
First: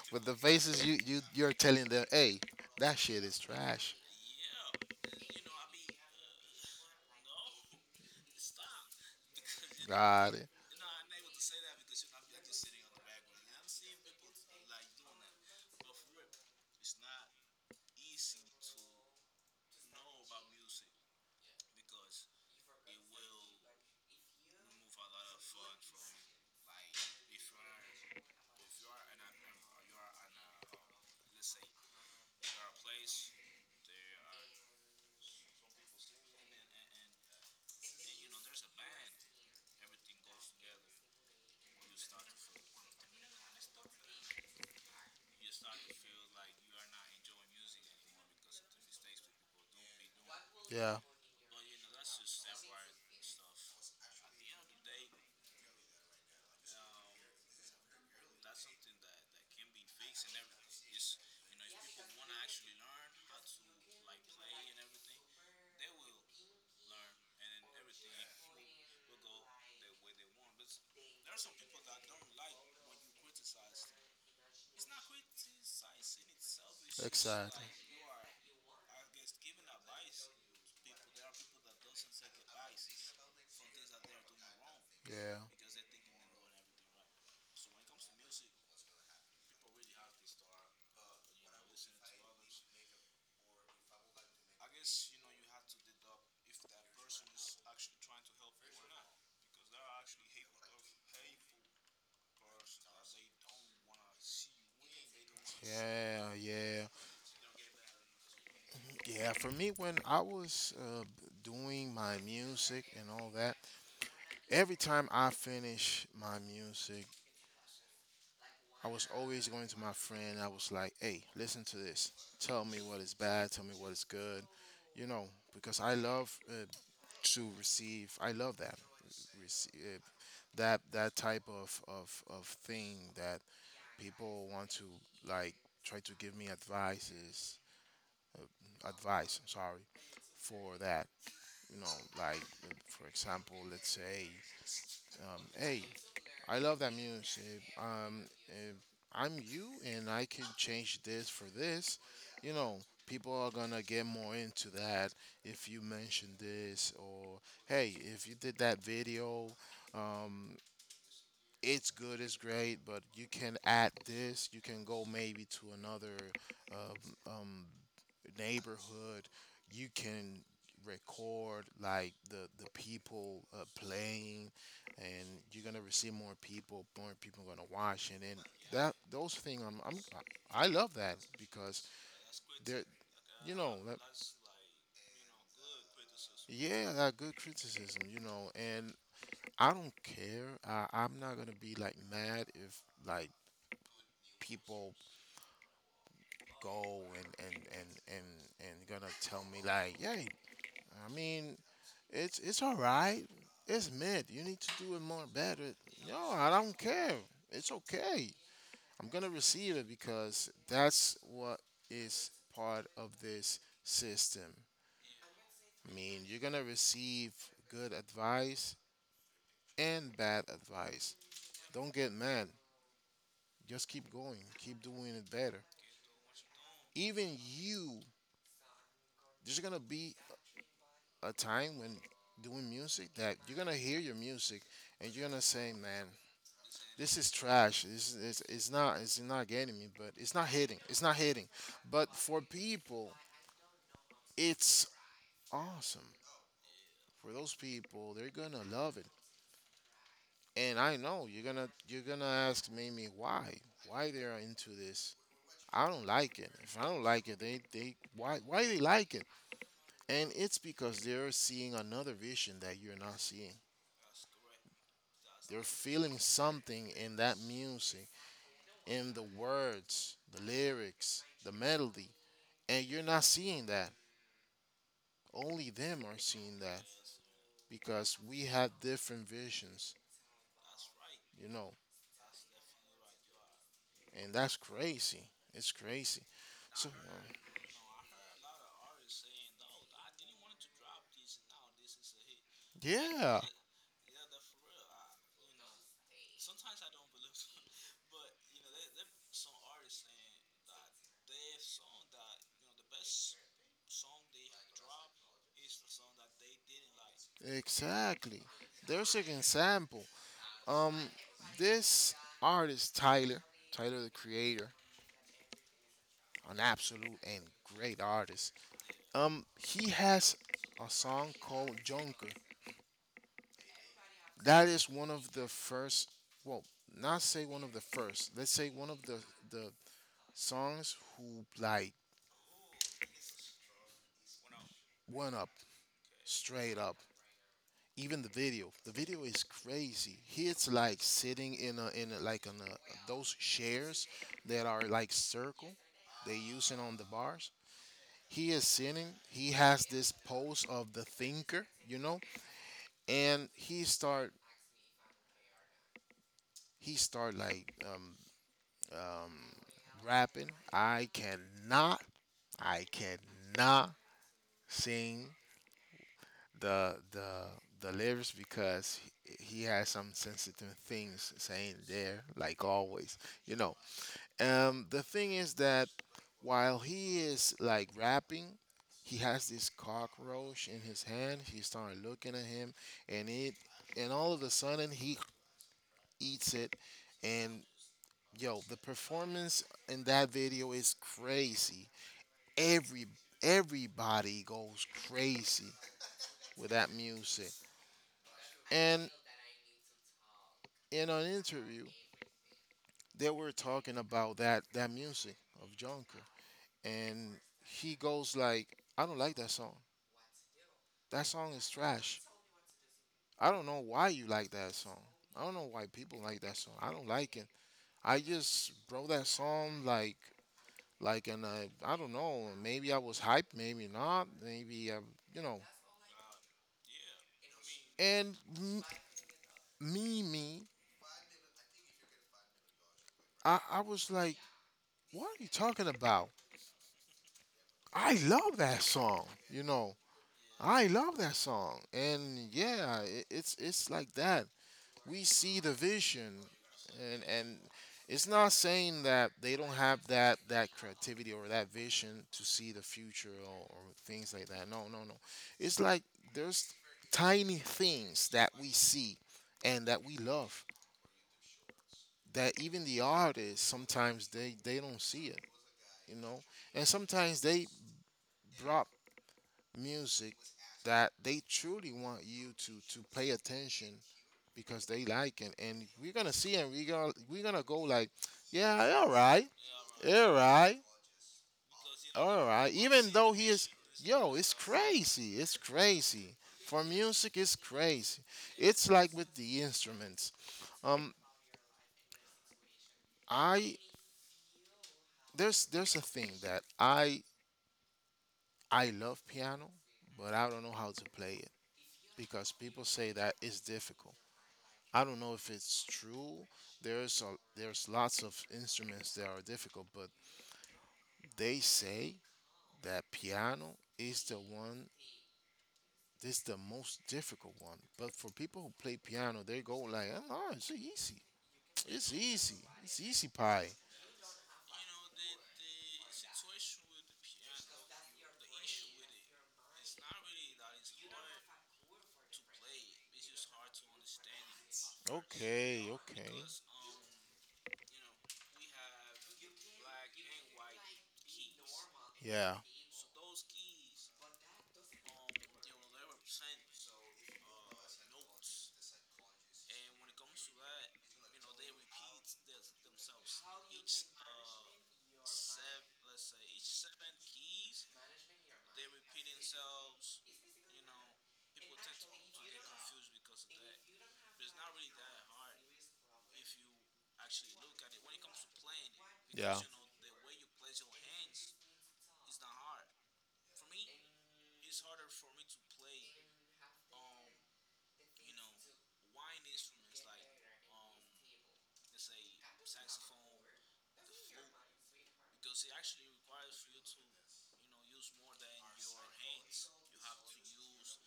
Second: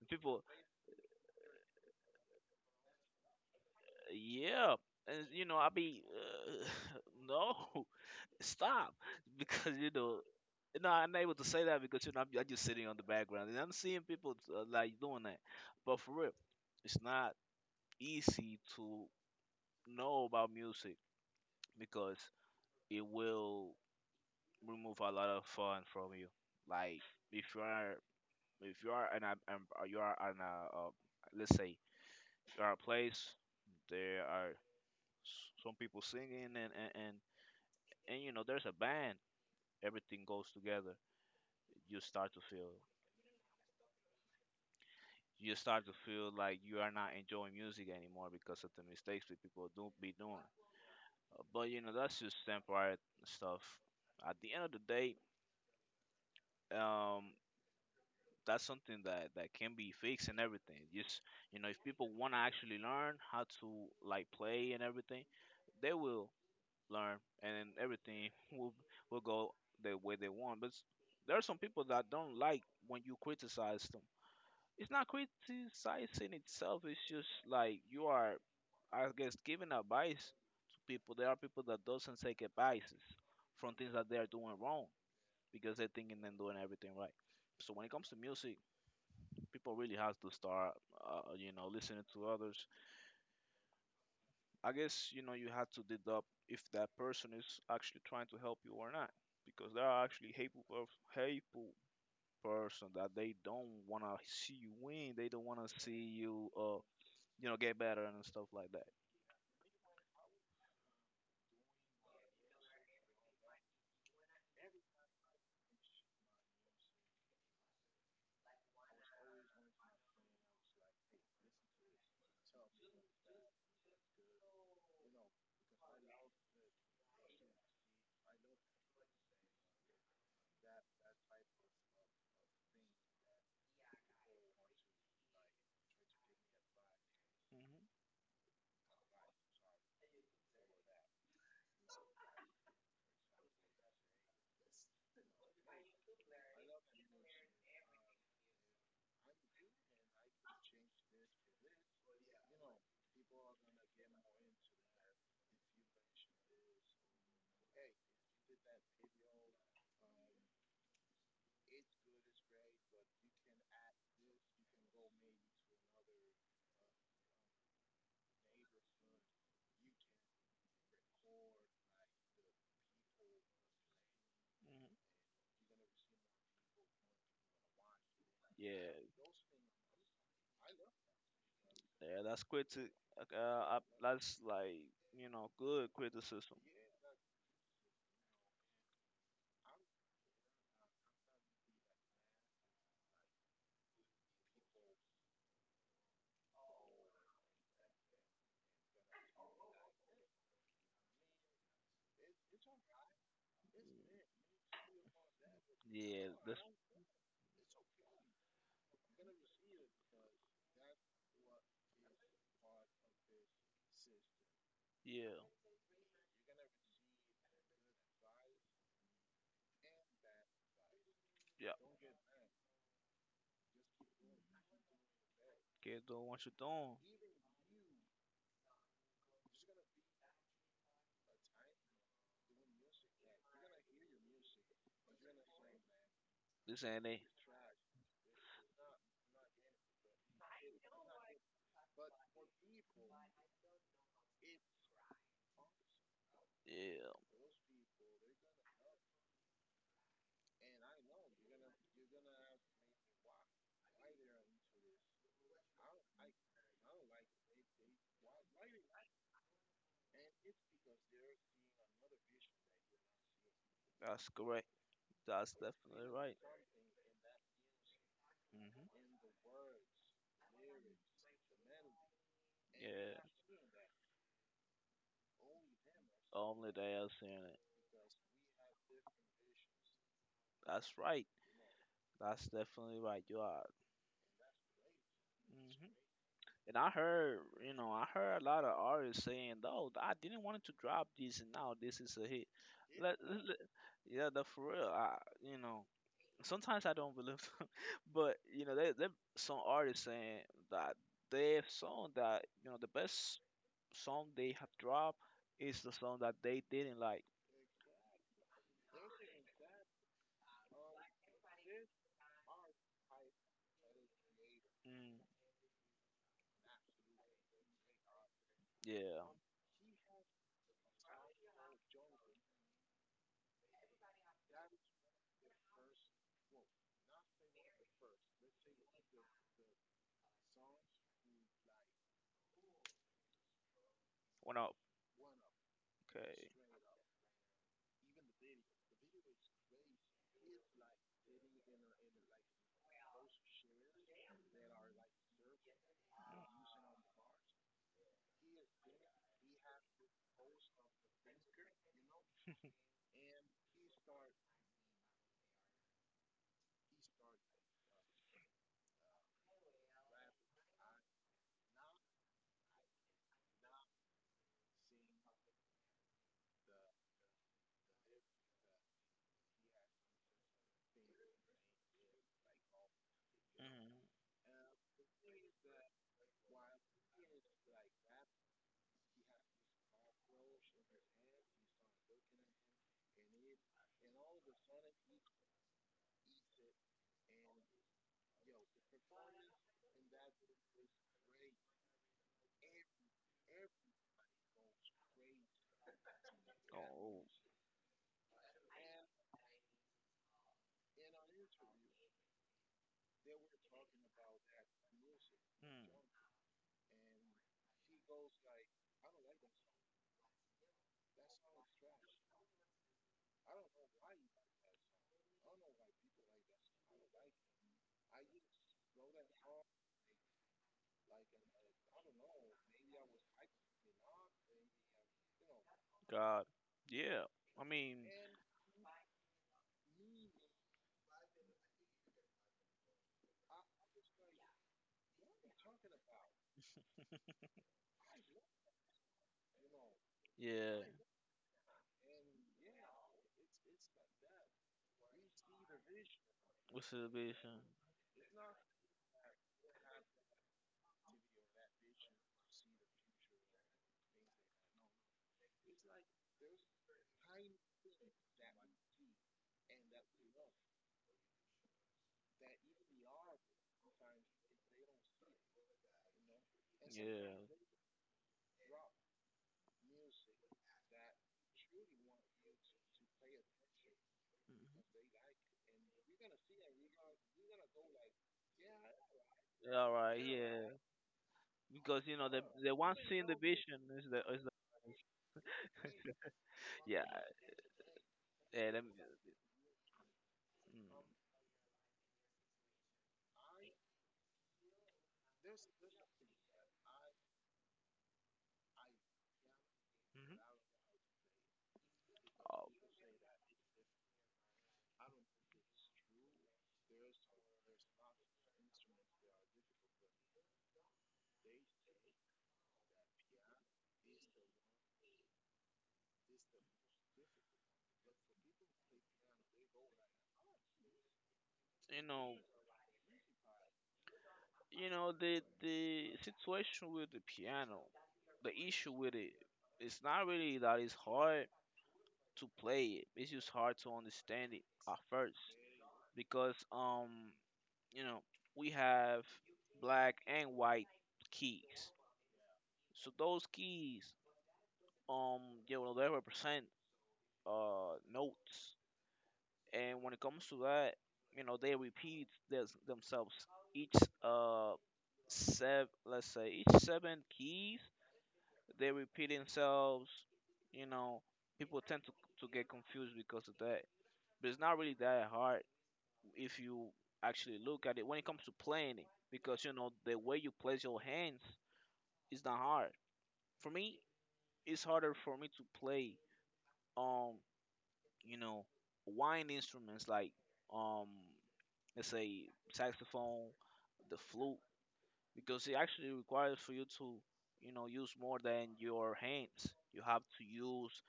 And With the people, faces, you you're telling them, hey, that shit is trash. yeah, and you know I be <laughs> no stop because you know. Got it. No, I'm not able to say that because you know I'm just sitting on the background and I'm seeing people like doing that. But for real, it's not easy to know about music because it will remove a lot of fun from you. Like if you are in a you are in a let's say you are a place there are some people singing and you know there's a band, everything goes together, you start to feel, you start to feel like you are not enjoying music anymore because of the mistakes that people do be doing. Yeah. But you know that's just temporary stuff at the end of the day, um that's something that that can be fixed and everything. Just you know, if people want to actually learn how to like play and everything, they will learn and then everything <laughs> will go the way they want. But there are some people that don't like when you criticize them. It's not criticizing itself. It's just Exactly. like you are, I guess, giving advice to people. There are people that doesn't take advices from things that they are doing wrong Yeah. because they're thinking and doing everything right. So when it comes to music, people really have to start, listening to others. I guess, you know, you have to deduct if that person is actually trying to help you or not, because there are actually hateful person that they don't want to see you win. They don't want to see Yeah. you, Yeah. Get better and stuff like that. Yeah, for me, when I was, doing my music and all that, every time I finish my music, I was always going to my friend. I was like, hey, listen to this. Tell me what is bad. Tell me what is good. You know, because I love, to receive, I love that. Receive, that type of thing that people want to like try to give me advices, Hmm advice, I'm sorry, for that you know, like for example, let's say, hey, I love that music. If I'm you, and I can change this for this. You know, People are gonna get more into that if you mention this, or hey, if you did that video, um, it's good, it's great, but you can add this. You can go maybe to another um, um, neighborhood. You can record like the people playing, and you're gonna receive more people. More people gonna watch, and then hmm that Yeah, those things. I love that because yeah, they're you know that that's like, you know, good criticism. yeah, that good criticism, and I don't care. I'm not gonna be like mad if like people go and and and and and gonna tell me like, hey, I mean, it's all right. It's mid. You need to do it more better. Yeah, No, I that's don't care. It's okay. I'm gonna receive it because that's what is part of this system. yeah, I mean, you're gonna receive good advice and bad advice. yeah. Don't get mad. Just keep going. Keep doing it better. Can't do what you doing. Even you, there's gonna be a time when doing music that you're gonna hear your music and you're gonna say, man, This ain't this it. is trash. This is it's not getting me, but it's not hitting. It's not hitting. But for people, it's awesome. Yeah. For those people, they're gonna love it. And I know you're gonna ask maybe why they are into this. I don't like it. If I don't like it, they why they like it? And it's because they're seeing another vision that you're not seeing. That's correct. That's They're definitely feeling right. something in that music, hmm in the words, the lyrics, the melody, and you're Yeah, not seeing that. Only them are seeing only that they are seeing it. because we have different visions, That's right. you know, That's definitely right. You are. and that's crazy. It's Hmm crazy. And I So, heard, you know, I heard a lot of artists saying, "No, I didn't want to drop this, and now this is a hit." Let, yeah, let- let- yeah, the for real. You know, sometimes I don't believe them, <laughs> but you know, there some artists saying that their song that you know the best song they have dropped is the song that they didn't like. exactly. There's an example. Um, this artist Tyler the Creator, Mm, an absolute and great artist. yeah. He has a song called Jonker. That is one of the first. Well, not say one of the first. Let's say one of the songs who like One up. went up Okay. straight up. Even the video. The video is crazy. He's like sitting in a, like on a, those chairs that are like circle. They using on the bars. He is sitting. He has this pose of the thinker, and he start like um, rapping. I cannot sing the the the lyrics because he has some sensitive things saying there, like always. You know, Mm. The thing is that while he is like rapping. He has this cockroach in his hand. He started looking at him, and it, and all of a sudden he eats it, and yo, the performance in that video is crazy. Every everybody goes crazy with that Oh. music. And in an interview, they were talking about that music of Mm. Junker, and he goes like, "I don't like that song. That song is trash. I don't know why you like that song. I don't know why people like that song. I don't like it. I just wrote that song like and I don't know, maybe I was hyped, maybe not, maybe I, you know. God. Yeah. I mean, And me, I was like, what are you talking about? I love that song. yeah. I love that song, and yeah, it's like that. We see the vision What's the and vision? it's not saying that they don't have that that creativity or that vision to see the future or things like that, no, no, no, it's like there's tiny things that we see and that we love that even the artists sometimes they don't see it you know and Yeah. sometimes they drop music that they truly want you to pay attention Mhm. because they like it, and we're gonna see, and we're gonna go like, yeah, all right, All right. all Yeah. right, Because you know the all right. the one Even seeing though the he is, vision is the yo, is the it's crazy, it's crazy. For yeah. music, it's crazy. Yeah. Them, It's like with mm. the instruments. Mhm. Um, I there's a thing that I love piano, but I don't know how to play it because Oh, people say that it's difficult. I don't know if it's true. There's lots of instruments that are difficult, but they say that piano is the most difficult one. But for people who play piano, they go like, oh, no, it's easy. you It's know. easy. It's easy pie. You know the situation with the piano, the issue with it, it's not really that it's hard to play it, it's just hard to understand it at first, Okay, okay. because you know, we have black and white keys. Yeah, So those keys, um you know, they represent notes. And when it comes to that, you know, they repeat themselves each uh seven, let's say each seven keys, they repeat themselves. You know, people tend to get confused because of that. But it's not really that hard if you actually look at it when it comes to playing it, yeah. because you know the way you place your hands is not hard. For me, it's harder for me to play, um you know, wind instruments like, um let's say, saxophone, the flute, because it actually requires for you to, you know, use more than your hands. You have to use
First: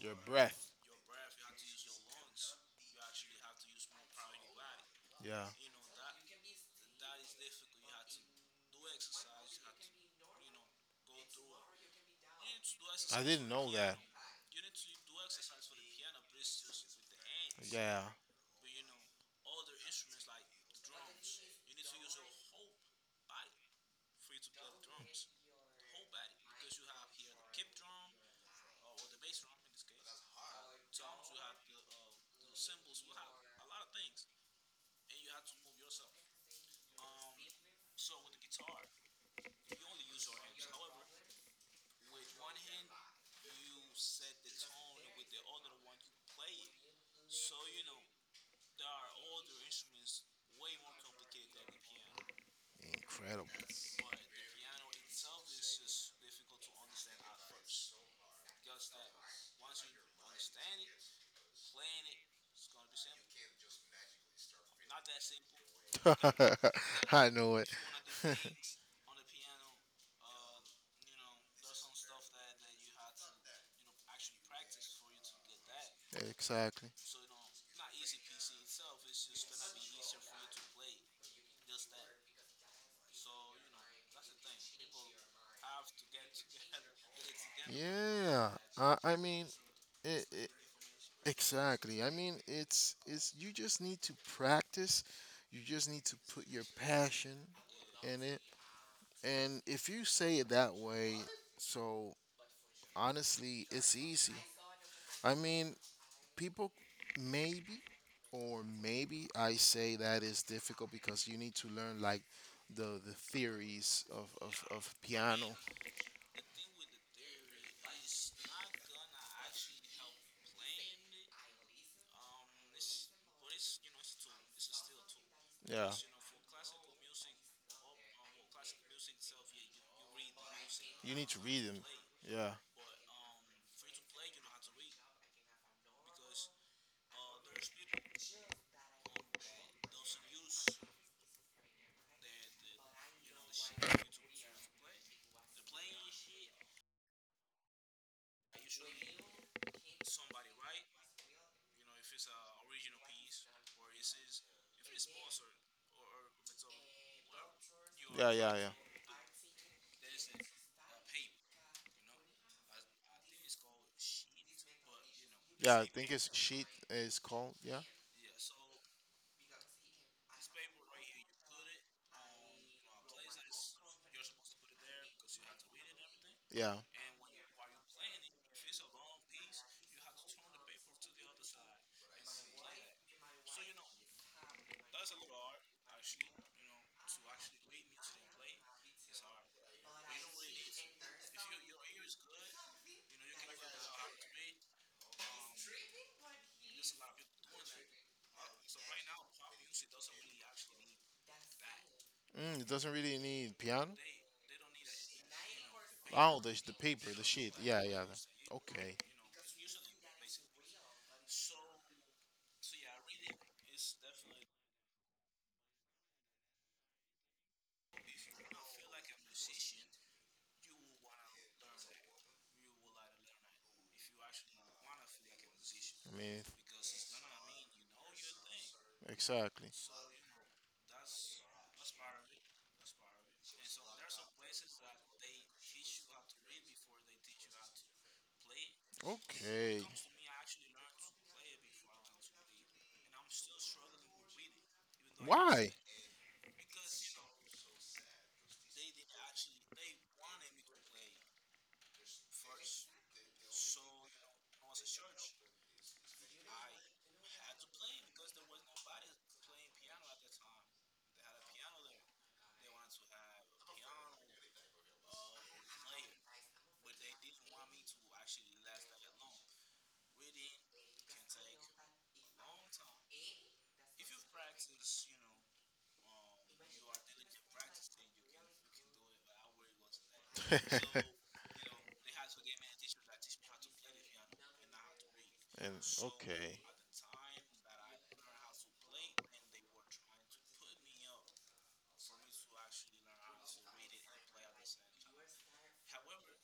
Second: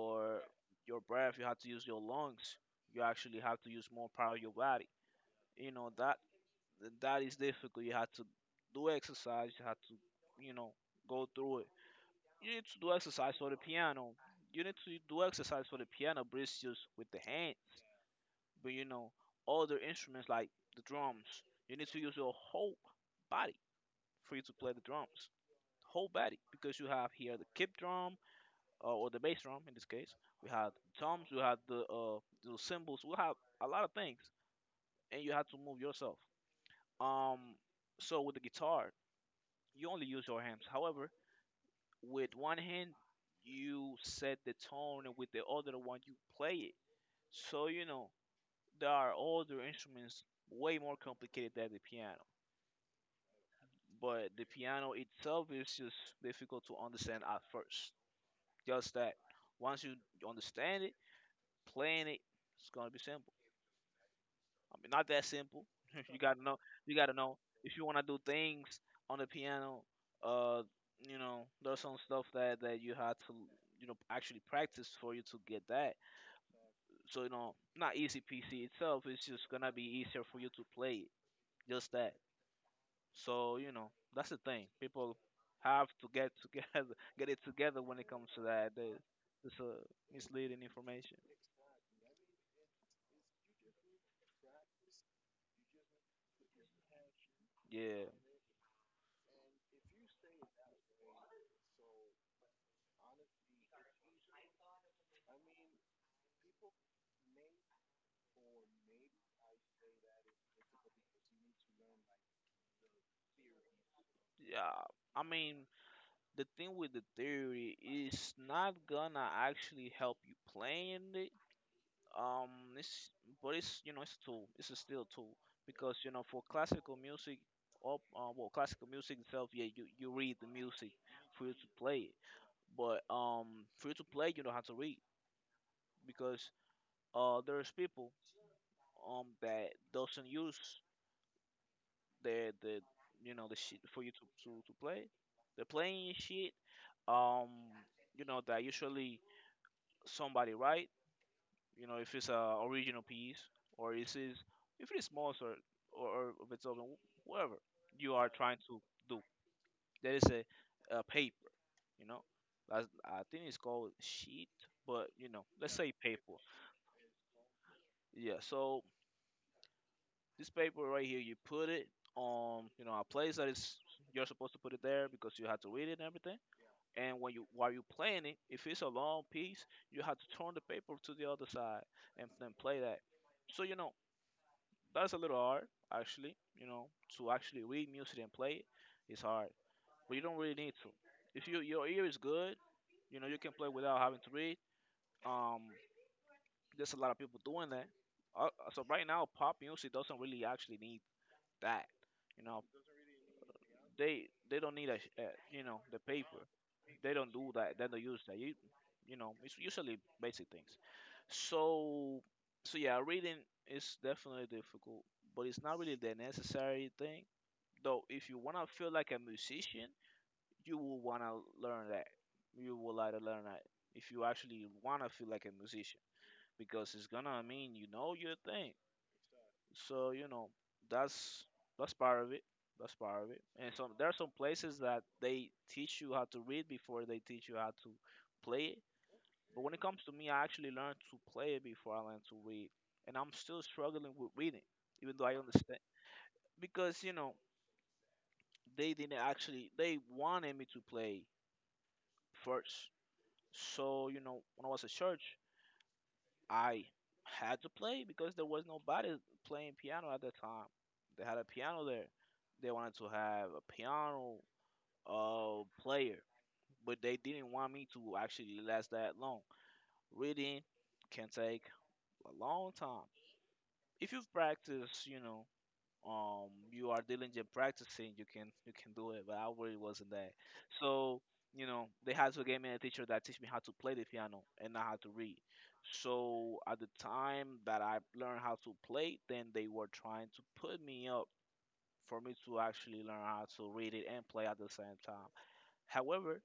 Your breath. your breath. You have to use your lungs. You actually have to use more part of your body. Yeah. You know that that is difficult. You have to do exercise. You have to, you know, go through it. You need to do I exercise didn't for the know that. piano. You need to do exercise for the piano, breathe just with the hands. Yeah. But you know, other instruments like the drums. You need to use your whole body for you to play the drums, whole body, because you have here the kick drum, or the bass drum in this case. We had drums, we had the cymbals, we had a lot of things, and you had to move yourself. Um, so with the guitar, you only use your hands. However, with one hand, you set the tone, and with the other one, you play it. So you know, there are other instruments way more complicated than the piano. Incredible. But the piano itself is just difficult to understand at first. Just that, once you understand it, playing it, it's gonna be simple. I mean, not that simple. <laughs> You gotta know. You <laughs> gotta I know know it. if you wanna do things on the piano. Uh, you know, there's some stuff that you had to, you know, actually practice for you to get that. Exactly. So you know, not easy PC itself. It's just gonna be easier for you to play it. Just that. So you know, that's the thing. People have to get together, <laughs> get it together when it comes to Yeah. that. I mean, There's it, it, misleading information. exactly. I mean, it's you just need to practice. You just need to put your passion Yeah, in it. And if you say it that way, so honestly, it's easy. I mean, people maybe or maybe I say that is difficult because you need to learn like the theories of, of, yeah. of I piano. mean, the thing with the theory is not gonna actually help you playing it. Um, it's, but it's, you know, it's a tool. It's a still tool Yeah. because you know, for classical music, or well, classical music itself, yeah, you read the music You need to for you read to them. play it. Yeah. But for you to play, you don't have to read, because there's people that doesn't use the you know, the shit for you to to play. They're playing shit, um you know, that usually somebody, right? You know, if it's a original piece, or if it's, if it is Mozart, or if it's Beethoven, whoever you are Yeah, yeah, trying yeah. to do, there is a paper. You know, that's, I think it's called sheet, but you know, let's Yeah, I say think it's paper. sheet is called, yeah. Yeah. So this paper right here, you put it on, you know, a place that is, you're supposed to put it there because you had to read it and everything. Yeah. And when you, while you playing it, if it's a long piece, you have to turn the paper to the other side and then play that. So you know, that's a little hard, actually. You know, to actually read music and play it, it's hard, but you don't really need to. If you, your ear is good, you know, you can play without having to read. Um, there's a lot of people doing that. So right now, pop music doesn't really actually need that. You know, It doesn't really need piano. They don't need you know, the Oh, paper. the paper, They the don't do sheet. that. Yeah, They don't yeah. use that. You Okay. you know, it's usually basic things. So so yeah, reading is definitely difficult, but it's not really the necessary thing. Though, if you wanna feel like a musician, you will wanna learn that. You will like to learn that if you actually wanna feel like a musician, I mean, because it's gonna mean you know your thing. exactly. So you know, that's that's part of it. That's part of it. And some, there are some places that they teach you how to read before they teach you how to play it. But when it Okay. comes to me, I actually learned to play it before I learned to read, and I'm still struggling with reading, even though I Why? understand, because you know, they didn't actually, they wanted me to play first. So you know, when I was at church, I had to play because there was nobody playing piano at that time. They had a piano there. They wanted to have a piano player, but they didn't want me to actually last that long. Reading can take a long time. If you've practiced, you know, <laughs> Um, you are diligent practicing, you can do it, but I really wasn't that. So you know, they had to get me a teacher that teach me how to play the piano and not how to read. <laughs> and So okay, at the time that I learned how to play, then they were trying to put me up for me to actually learn how to read it and play at the same time. However,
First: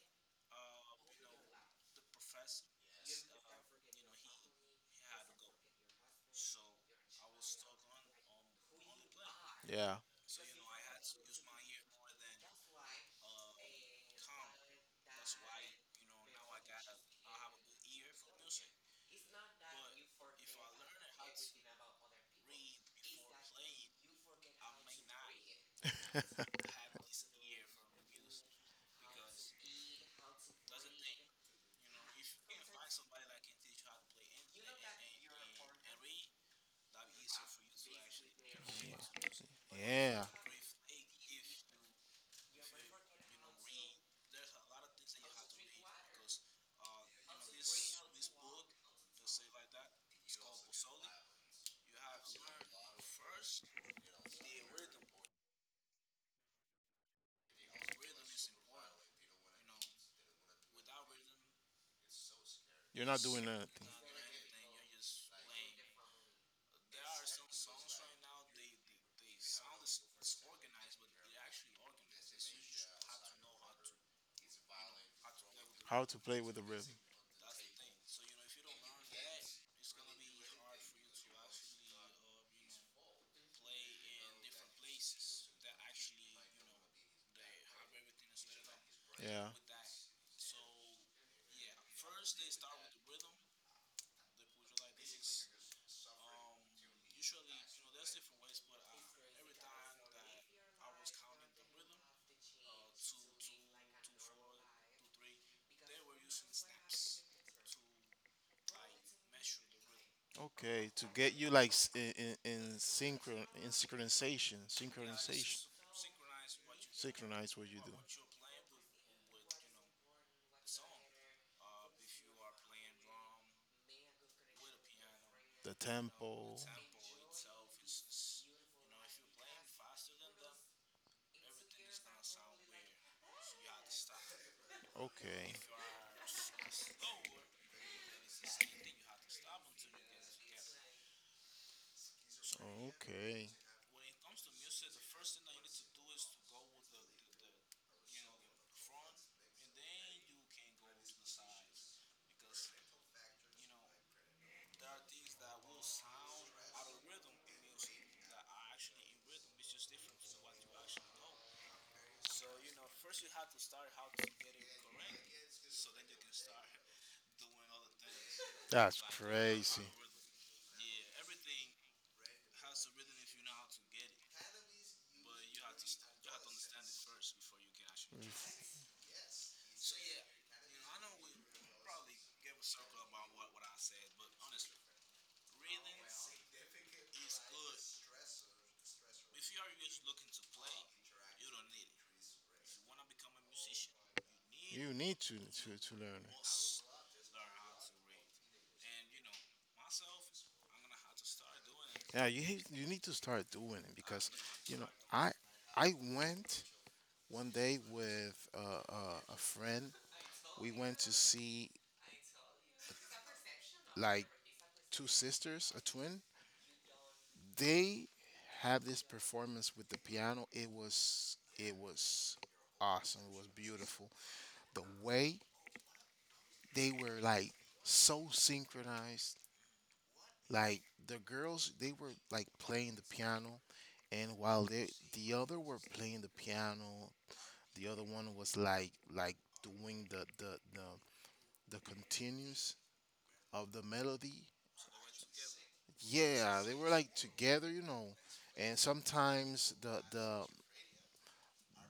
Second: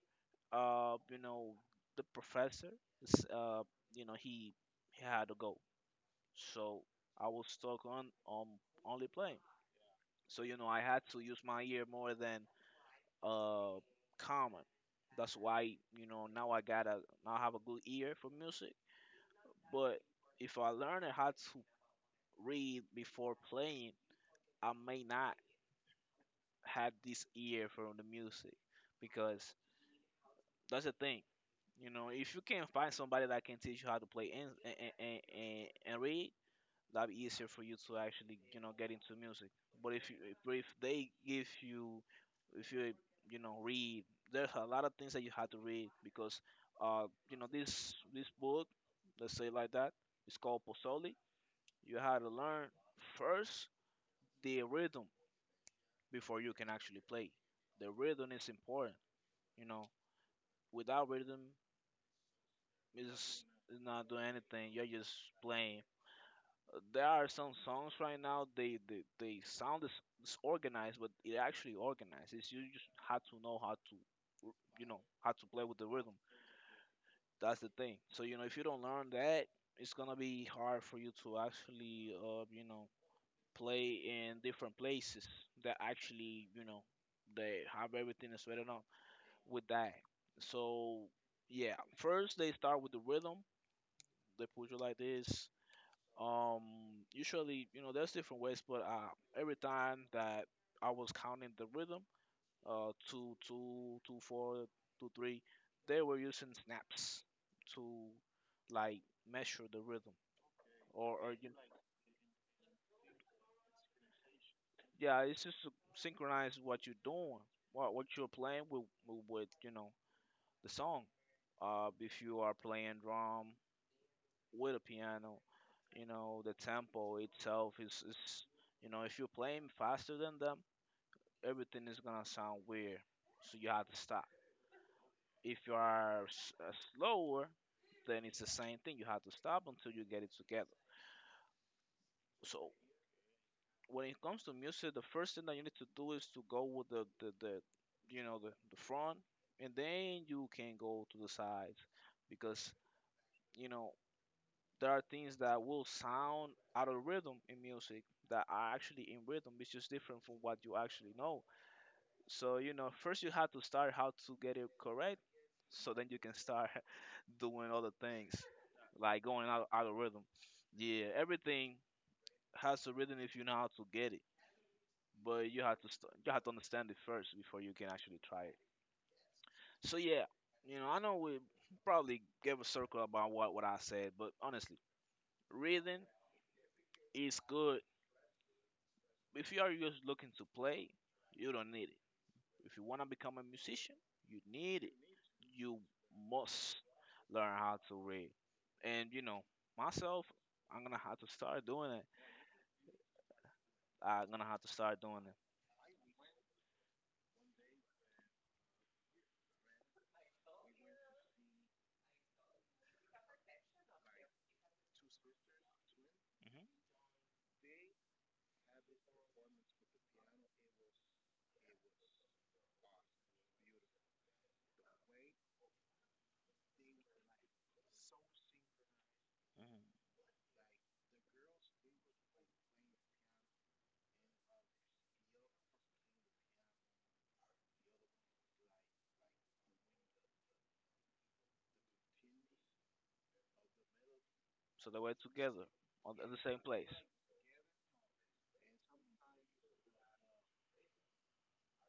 you know, the professor, s- uh you know, he had to go. So I was stuck on, only playing. yeah, So you know, I had to use my ear more than uh common. That's why you know, now I have a good ear for music. But if I learn how to read before playing, I may not <laughs> they were trying have this ear for the music, because that's the thing. You know, if you can find somebody that can teach you how to play and and read, that be easier for you to actually you know get into <laughs> music. yeah. But if you, With the riff. Like if if they give you, if you, you know, read, there's a lot of things that you have to read, because you know, this book, let's say like that, it's called Posoli. You have to learn first the rhythm before you can actually play. The rhythm is important, you know. Without rhythm you're not is doing anything. not doing anything, you're just playing. There are some songs right now. They sound disorganized, but it actually organized. It's you just have to know how to, you know, how to play with the How rhythm. to play with the rhythm? That's the thing. So you know, if you don't learn that, it's gonna be hard for you to actually, you know, play in different places that actually, you know, they have everything is set up Yeah. with that. So yeah, first they start with the rhythm. They put you like this. Um, usually, you know, there's different ways, but every time that I was counting the rhythm, two, two, two, four, two, three, they were using snaps to like measure the rhythm, Okay, to or get you you, like in synchronization, yeah, just yeah, it's just synchronization, to synchronize what you're doing, synchronize what you do. what you're playing with you know, the song. If you are playing drum with a piano, The you know, the tempo. tempo itself is you know, if you're playing faster than them, everything is gonna sound weird. So you have to stop. Okay, If you are slower, then it's the same thing. You have to stop until you get it together. So okay, when it comes to music, the first thing that you need to do is to go with the you know the front, and then you can go to the sides because you know there are things that will sound out of rhythm in music that are actually in rhythm. It's just different from what you actually know. So, you know, first you have to start how to get it correct. So then you can start <laughs> doing other things, that's like going out crazy. algorithm. Yeah, everything has a rhythm if you know how to get it. But you have to understand it first before you can actually try it. So yeah, you know, I know we probably gave a circle about what I said, but honestly, rhythm is good. If you are just looking to play, you don't need it. If you wanna become a musician, you need You it. need to to, You to learn it. must learn how to read. And you know, myself, I'm gonna have to start doing it. Yeah, you you need to start doing it because I'm gonna have to you know start doing I it. I went one day with a friend. We went to see like two sisters, a twin. Hmm. They have this performance with the piano. It was awesome. It was beautiful. The way they were like so synchronized, Hmm. like the girls they were like playing the piano, and while they, the other were playing the piano, the other one was like doing the continues of the melody, So that we're together at the same yeah they were place. like together. And sometimes the the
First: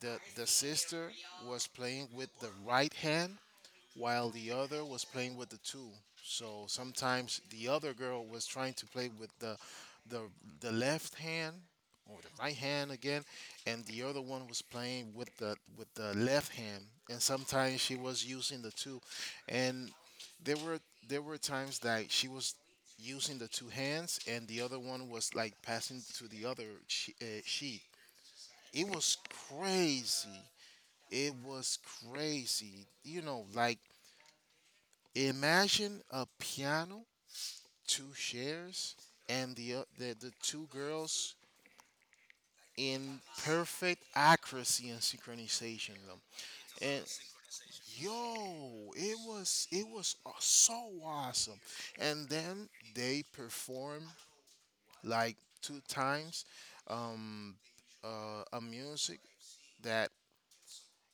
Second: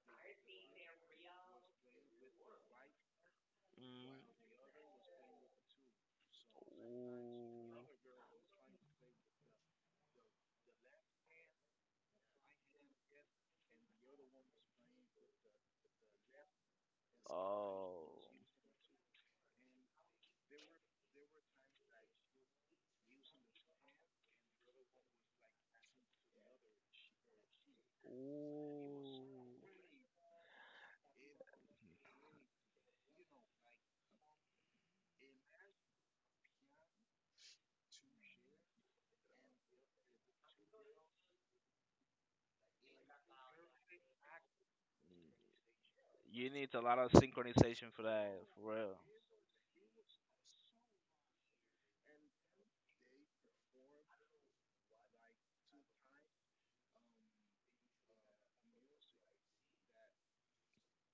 The, the sister was playing with the right hand Mm. while the other was playing with the two. So sometimes the Ooh. other girl was trying to play with the the left hand or the right hand again, and the other one was playing with the left hand, and sometimes she Oh. was using the two, and there were there were times that she was using the two hands, and the other one was like passing to the other sheet. It was Ooh. crazy. It was crazy. Like imagine a piano, two chairs, and the two girls in perfect accuracy and synchronization them. You need a lot And of synchronization for that, for yo, real. it was so awesome. And then they performed like two times um a music that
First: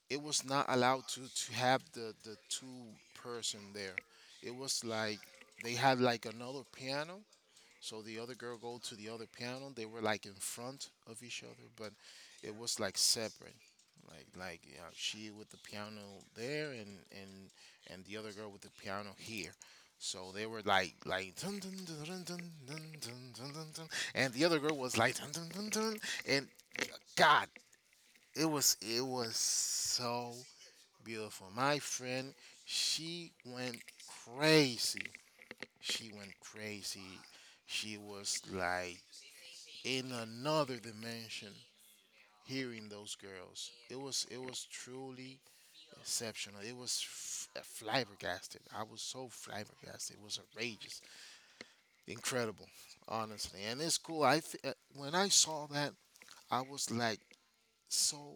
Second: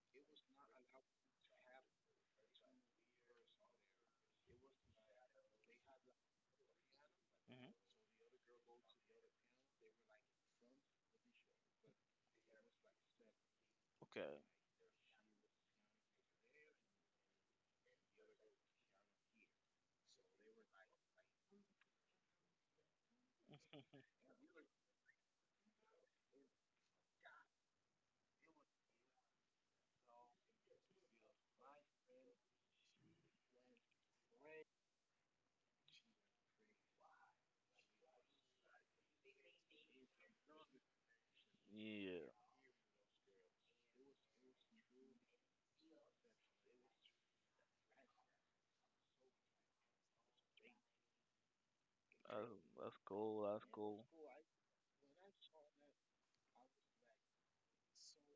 it was not allowed to have the two-person there. It was like they had like another piano, Hmm. so the other girl go to the other piano. They were like in front of each other, but it was like separate. Like Okay. like you know, she with the piano there and the other girl with the piano here. So they were like dun, dun, dun, dun, dun, dun, dun, dun, dun, dun, and the other girl was dun, dun, dun, dun, and God, it was so beautiful. My friend, she went crazy. She went crazy. She was like in another dimension Yeah. hearing those girls. It was truly exceptional. It was flabbergasted. I was so flabbergasted. It was outrageous, That's, incredible, that's cool. honestly. That's And it's cool. cool. When I saw that, I was like, so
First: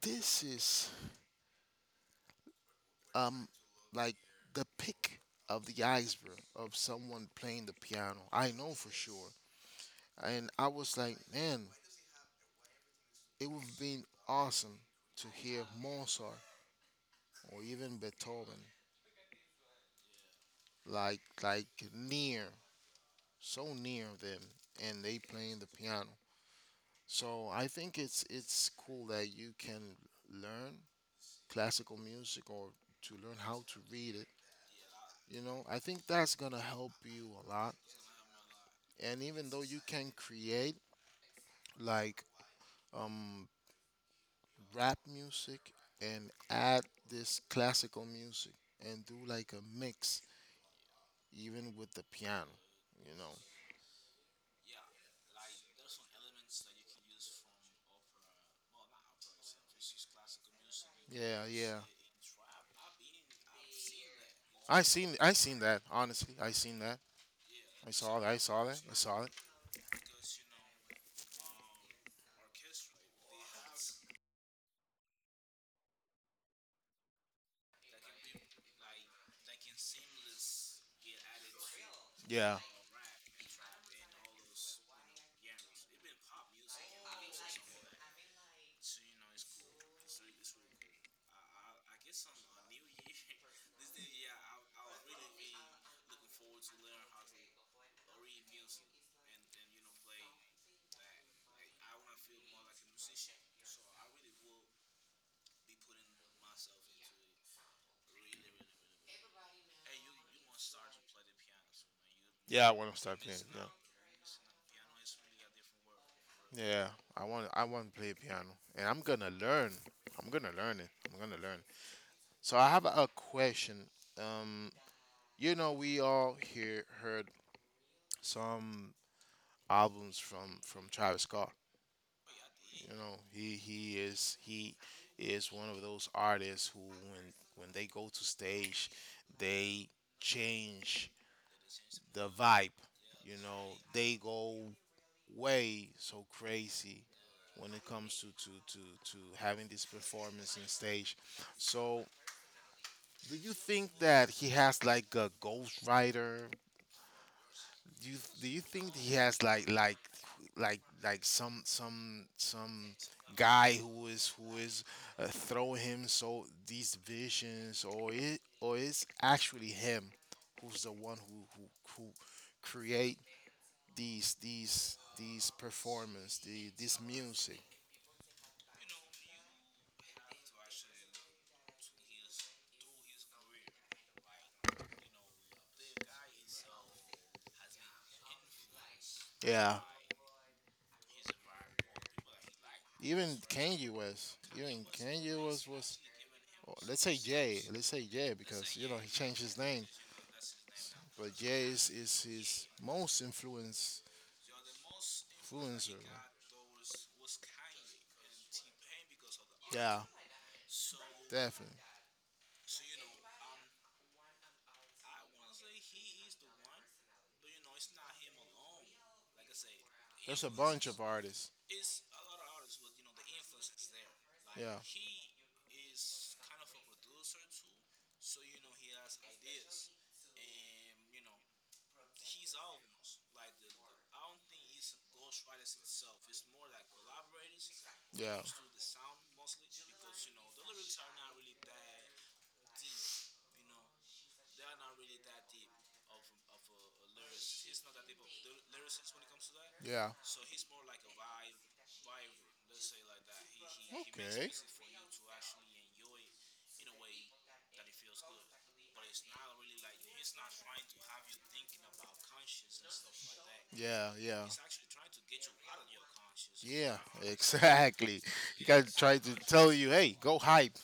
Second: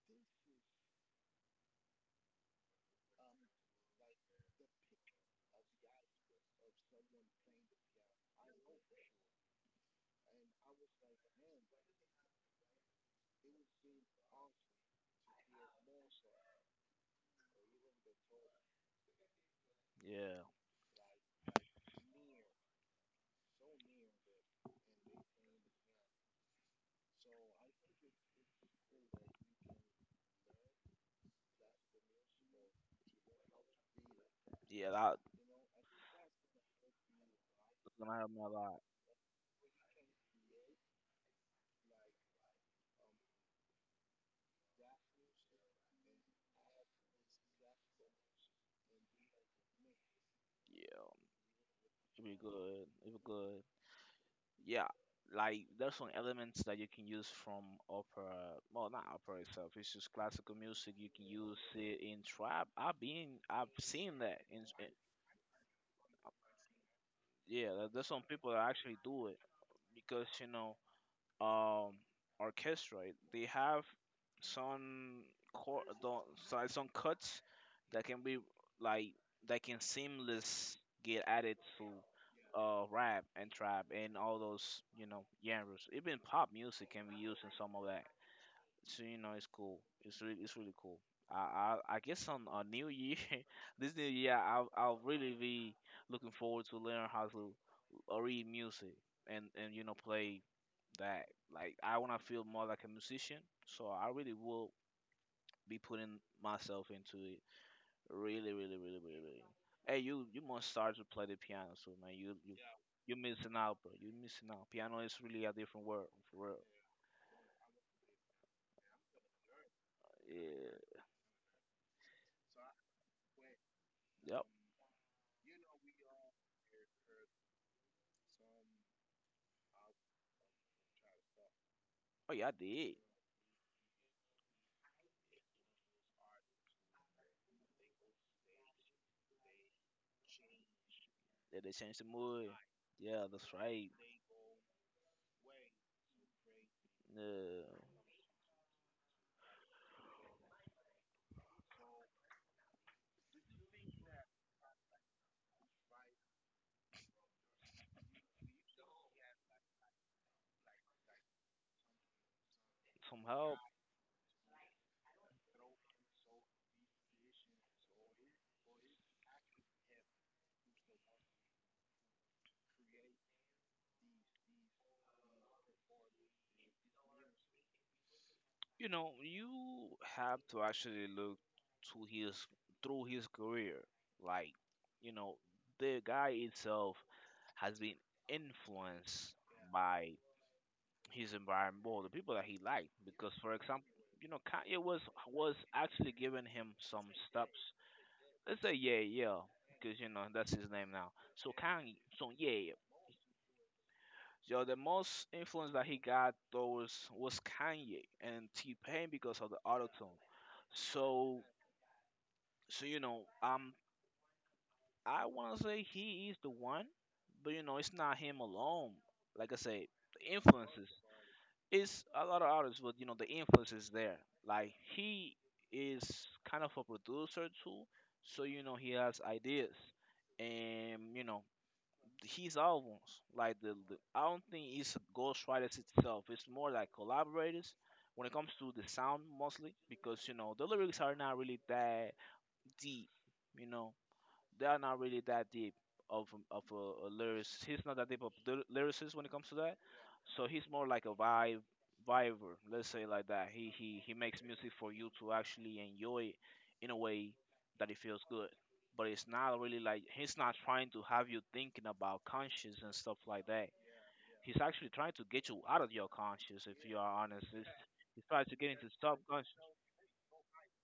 this is um like the pick of the iceberg of someone playing the piano. I know for sure. And I was like, man, it would have been awesome to hear Mozart or even Beethoven Yeah. like near, so near them, and they playing the piano. So I think it's cool that you can learn classical music or to learn how to read it. Yeah. That's I think that's gonna help you a lot. gonna help me a lot. And even though you can create like um rap music and add this classical music and do like a mix Yeah. even with the It'll be piano good. It'll you be know good. Yeah, like there's some elements that you can use from opera. Well, not opera itself. It's just classical music. You can yeah, use yeah, it in trap. I've seen that. I seen i seen that, honestly, I seen that. Yeah, I there's saw some that, I people saw that that, I actually saw do it. it because you know um orchestra, right? They have some chor- the, some cuts that can be like that can seamless get added to Yeah, rap and trap and all those you know genres, even pop music can be used in some of that. So you know, it's cool. It's really cool. I guess on a new year, <laughs> this new year, I'll really be looking forward to learn how to read music, and you know play that. Like I want to feel more like a musician, so I really will be putting myself into it. Really, really, really, really, really. Hey, you must start to play the piano soon, man. Yeah, I want to You're start playing. missing Yeah, out, bro. You're missing out. Piano is really a different world, for real. yeah, I want to play piano, and I'm gonna learn. I'm gonna learn it. I'm gonna learn. So I have a question. Yeah. Yep. um we all here heard some albums from Travis Scott. Oh yeah, I You did. know, he is one of those artists who, when they go to stage, they change Yeah, they changed the the movie. vibe. Yeah, You that's know, right. they go way so crazy Uh, when it comes to having this performance in stage. So, do you think that he has like a ghostwriter? Do you think he has like some Somehow, guy who is throwing him so these visions, or it's actually him who's the one who create these performance, the this music? you know, you have to actually look to his through his career. Like, you know, the guy itself has been influenced Yeah, by his environment, well, the people that he liked. even Because, for example, Kanye you West know, Kanye even was Kanye was West was, actually giving or him let's some say Jay steps. let's say Jay Let's say, because you know yeah, he yeah, changed his name. because you know that's his name now. But So Jazz Kanye, is so his yeah. most Yo, the most influence that he influencer. got though was Kanye and T Pain because of the auto Yeah, tune. So, definitely. so you know, I wanna say he is the one, but you know, it's not him alone. Like I say, the There's a bunch influences. of artists. It's a lot of artists, but you know, the influence is there. Like he is kind of a producer too, so you know, he has ideas, and you know, his albums. Like the I don't think it's ghostwriters itself. It's more like collaborators when Yeah, it yeah, comes to the sound mostly because you know the lyrics are not really that deep, you know they are not really that deep of of a lyricist. He's not that deep of the lyricist when it comes to that. yeah. So he's more like a vibe viber, let's say like that. He, He he he makes, he okay, makes music. music for you to actually enjoy it in a way that it feels good. But it's not really like he's not trying to have you thinking about conscience and stuff like that. Yeah. Yeah. He's actually trying to get you out of your conscience if Yeah. you are honest. Exactly. He's trying to You get into gotta try to subconscious. tell you, hey, go hype,